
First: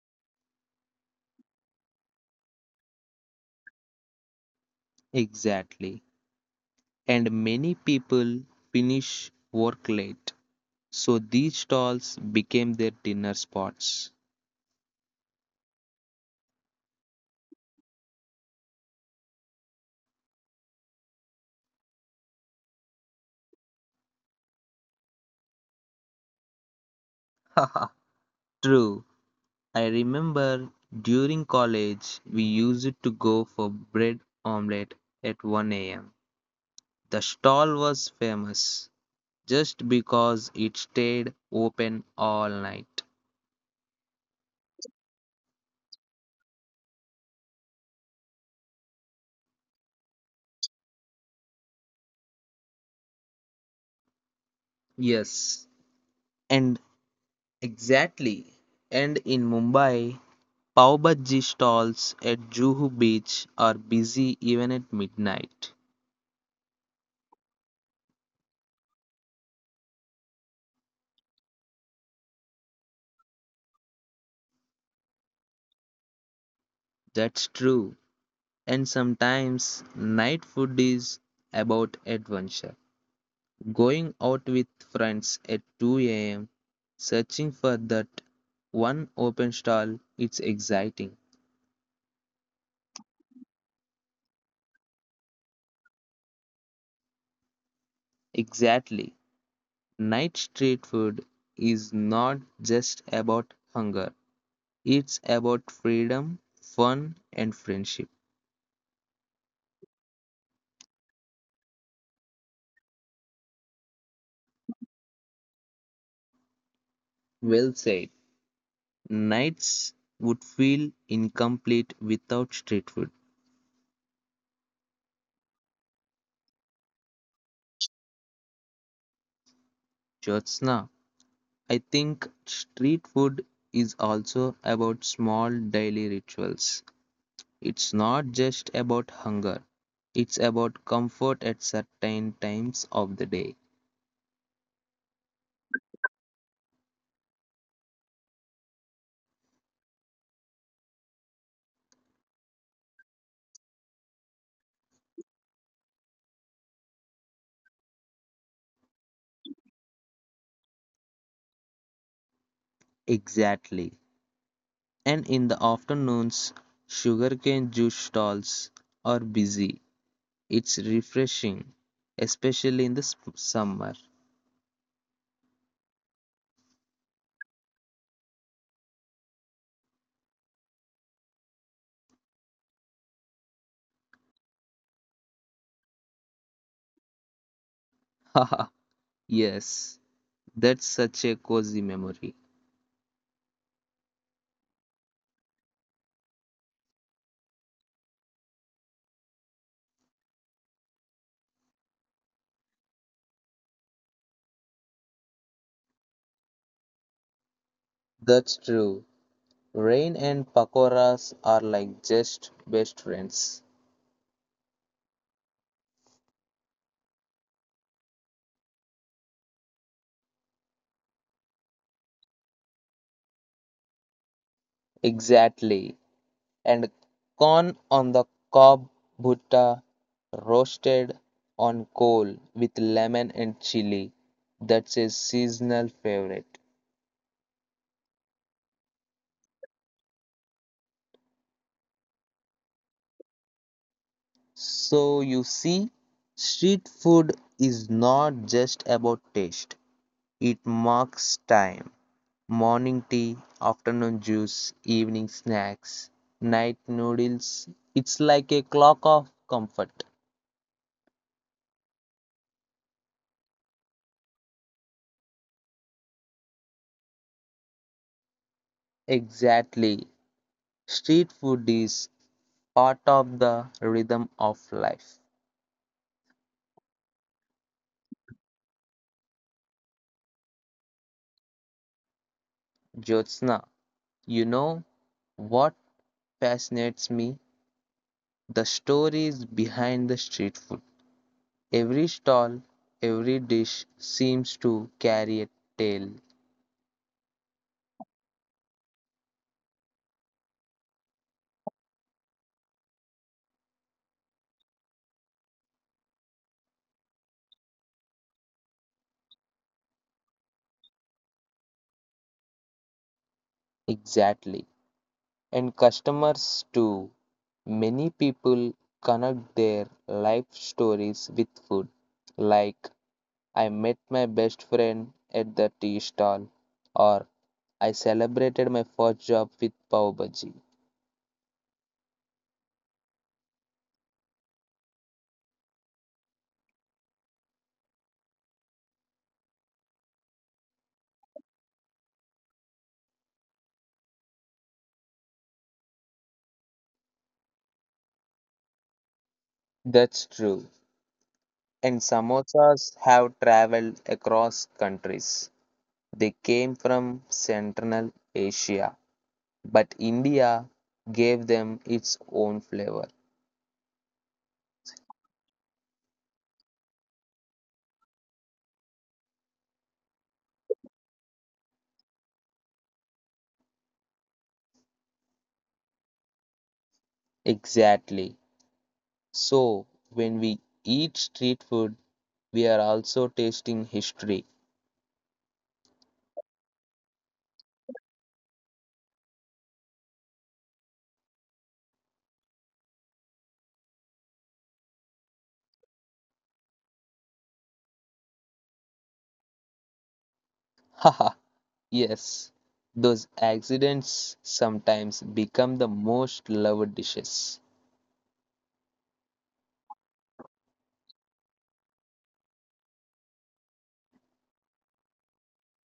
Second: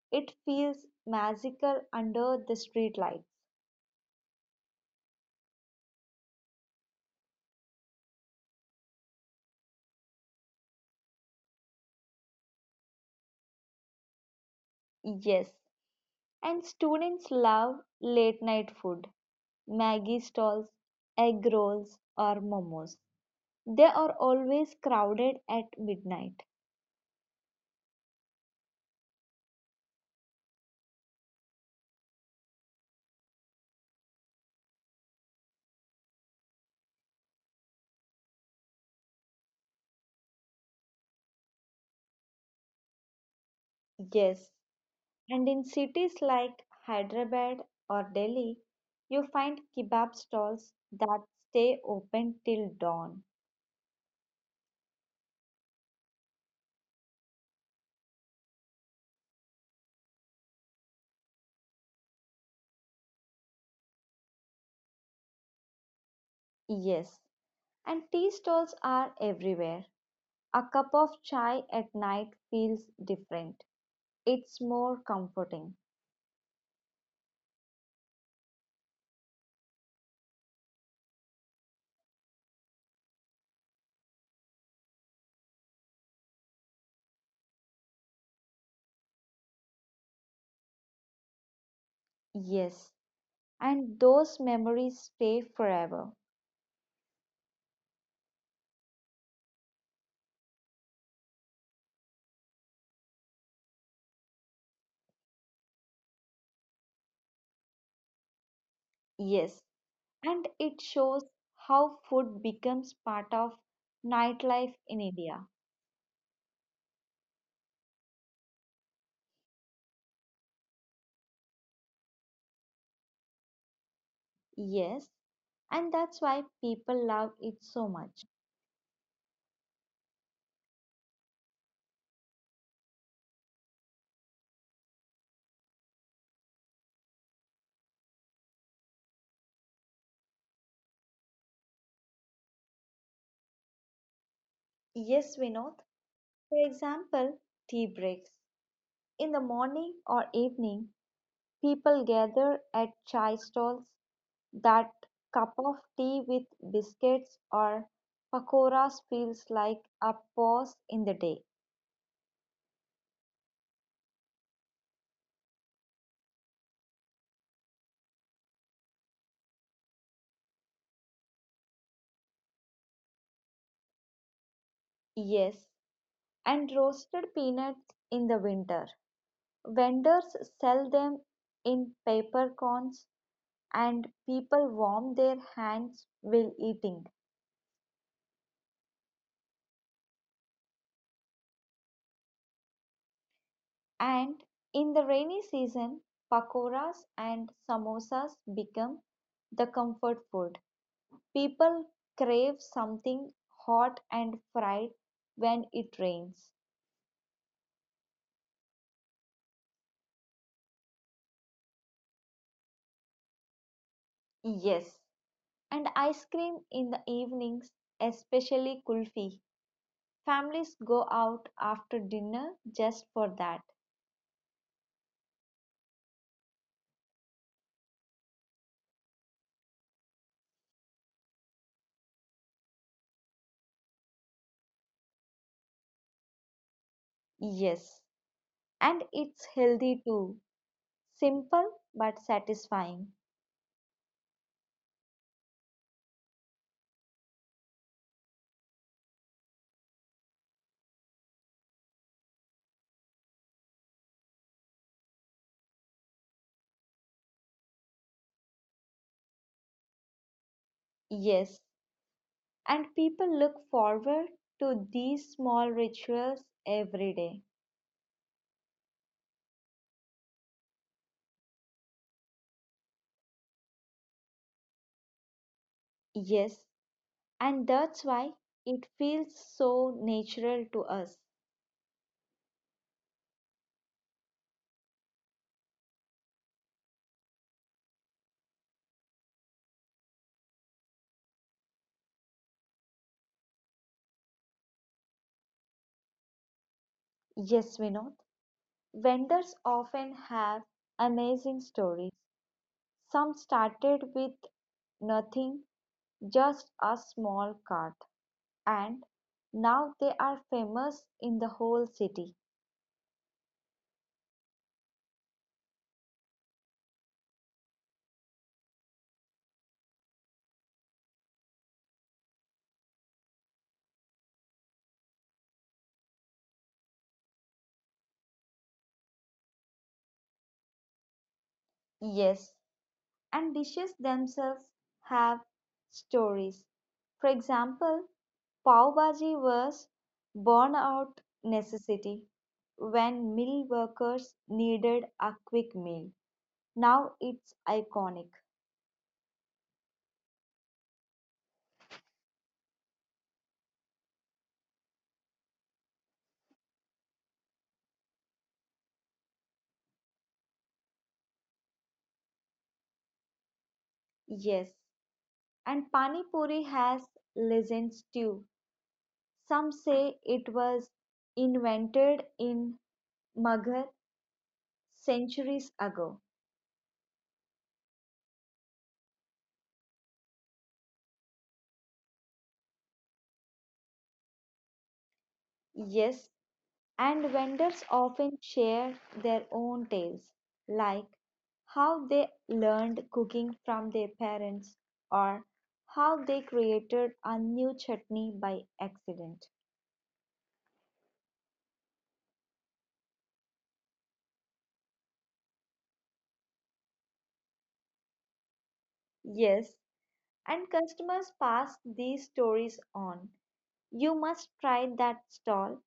It feels magical under the street lights.
Exactly. And many people finish work late, so these stalls became their dinner spots.
Yes, and students love late night food. Maggie stalls, egg rolls, or momos. They are always crowded at midnight.
[laughs] Haha, true. I remember during college we used to go for bread omelette at 1 a.m. The stall was famous just because it stayed open all night.
Yes, and in cities like Hyderabad or Delhi, you find kebab stalls that stay open till dawn.
Yes. And exactly. And in Mumbai, pav bhaji stalls at Juhu Beach are busy even at midnight.
Yes, and tea stalls are everywhere. A cup of chai at night feels different. It's more comforting.
That's true. And sometimes night food is about adventure. Going out with friends at 2 a.m., searching for that one open stall, it's exciting.
Yes, and those memories stay forever.
Exactly. Night street food is not just about hunger, it's about freedom, fun, and friendship.
Yes, and it shows how food becomes part of nightlife in India.
Well said. Nights would feel incomplete without street food.
Yes, and that's why people love it so much.
Jyotsna, I think street food is also about small daily rituals. It's not just about hunger, it's about comfort at certain times of the day.
Yes, Vinod. For example, tea breaks. In the morning or evening, people gather at chai stalls. That cup of tea with biscuits or pakoras feels like a pause in the day.
Exactly. And in the afternoons, sugarcane juice stalls are busy. It's refreshing, especially in the summer.
Yes, and roasted peanuts in the winter. Vendors sell them in paper cones and people warm their hands while eating.
[laughs] Haha, yes, that's such a cozy memory.
And in the rainy season, pakoras and samosas become the comfort food. People crave something hot and fried when it rains.
That's true. Rain and pakoras are like just best friends.
Yes, and ice cream in the evenings, especially kulfi. Families go out after dinner just for that.
Exactly. And corn on the cob bhutta roasted on coal with lemon and chili. That's a seasonal favorite.
Yes, and it's healthy too. Simple but satisfying.
So you see, street food is not just about taste. It marks time: morning tea, afternoon juice, evening snacks, night noodles. It's like a clock of comfort.
Yes, and people look forward to these small rituals every day.
Exactly. Street food is part of the rhythm of life.
Yes, and that's why it feels so natural to us.
Jyotsna, you know what fascinates me? The stories behind the street food. Every stall, every dish seems to carry a tale.
Yes, Vinod. Vendors often have amazing stories. Some started with nothing, just a small cart, and now they are famous in the whole city.
Exactly. And customers too. Many people connect their life stories with food, like I met my best friend at the tea stall, or I celebrated my first job with pav bhaji.
Yes, and dishes themselves have stories. For example, pav bhaji was born out necessity when mill workers needed a quick meal. Now it's iconic.
That's true. And samosas have traveled across countries. They came from Central Asia, but India gave them its own flavor.
Yes, and pani puri has legends too. Some say it was invented in Maghar centuries ago.
Exactly. So, when we eat street food, we are also tasting history.
Yes, and vendors often share their own tales, like how they learned cooking from their parents or how they created a new chutney by accident.
Haha, [laughs] yes. Those accidents sometimes become the most loved dishes.
Yes, and customers pass these stories on. You must try that stall.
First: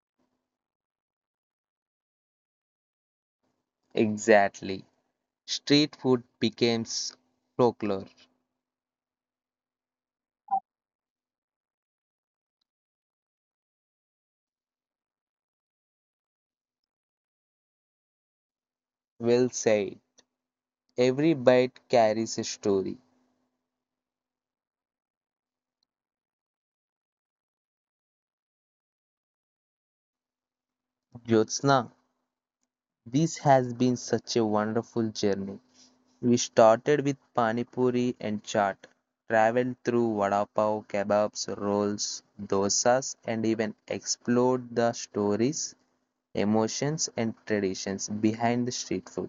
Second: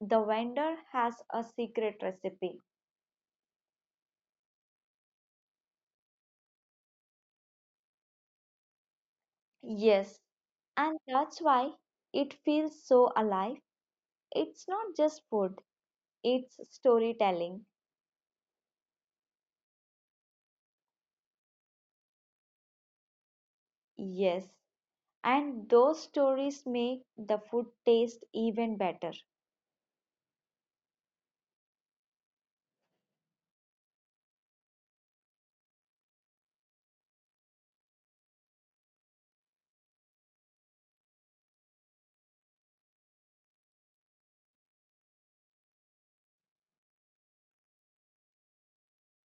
The vendor has a secret recipe.
Exactly. Street food becomes folklore.
Yes, and that's why it feels so alive. It's not just food, it's storytelling.
Well said. Every bite carries a story.
Yes, and those stories make the food taste even better.
Jyotsna, this has been such a wonderful journey. We started with pani puri and chaat, traveled through vada pav, kebabs, rolls, dosas, and even explored the stories, emotions and traditions behind the street food.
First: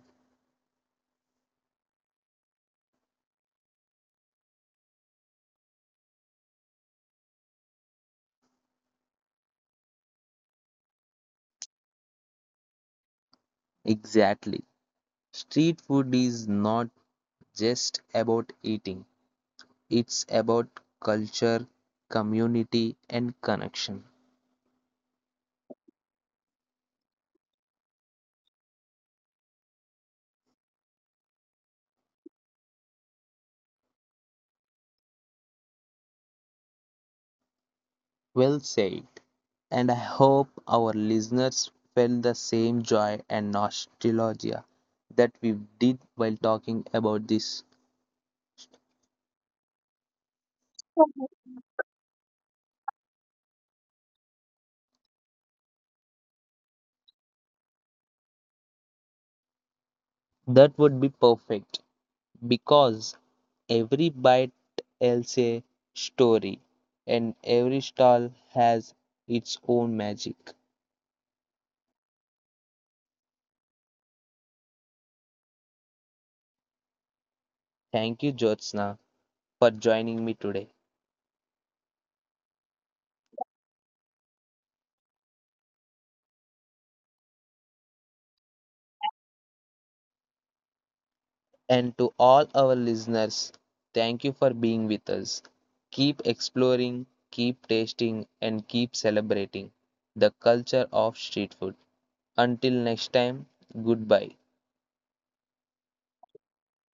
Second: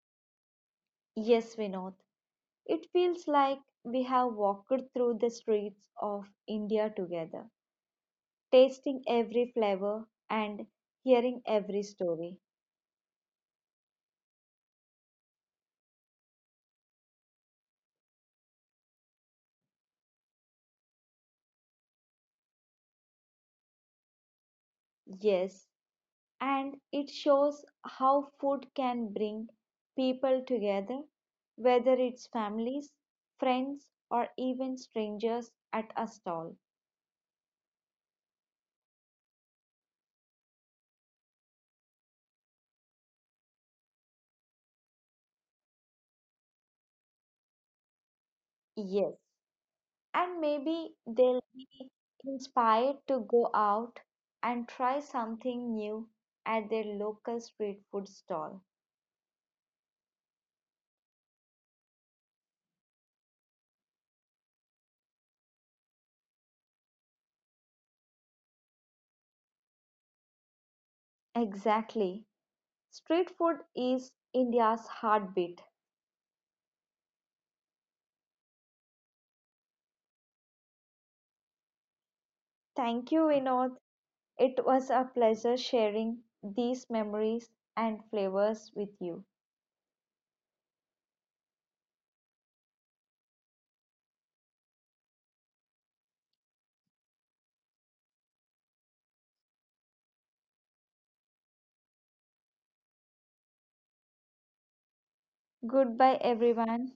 Yes, Vinod, it feels like we have walked through the streets of India together, tasting every flavor and hearing every story.
Exactly. Street food is not just about eating, it's about culture, community, and connection.
Yes, and it shows how food can bring people together, whether it's families, friends, or even strangers at a stall.
Well said. And I hope our listeners felt the same joy and nostalgia that we did while talking about this.
Yes, and maybe they'll be inspired to go out and try something new at their local street food stall.
That would be perfect because every bite tells a story, and every stall has its own magic.
Exactly. Street food is India's heartbeat.
Thank you, Jyotsna, for joining me today.
Thank you, Vinod. It was a pleasure sharing these memories and flavors with you.
And to all our listeners, thank you for being with us. Keep exploring, keep tasting, and keep celebrating the culture of street food. Until next time, goodbye.
Goodbye, everyone.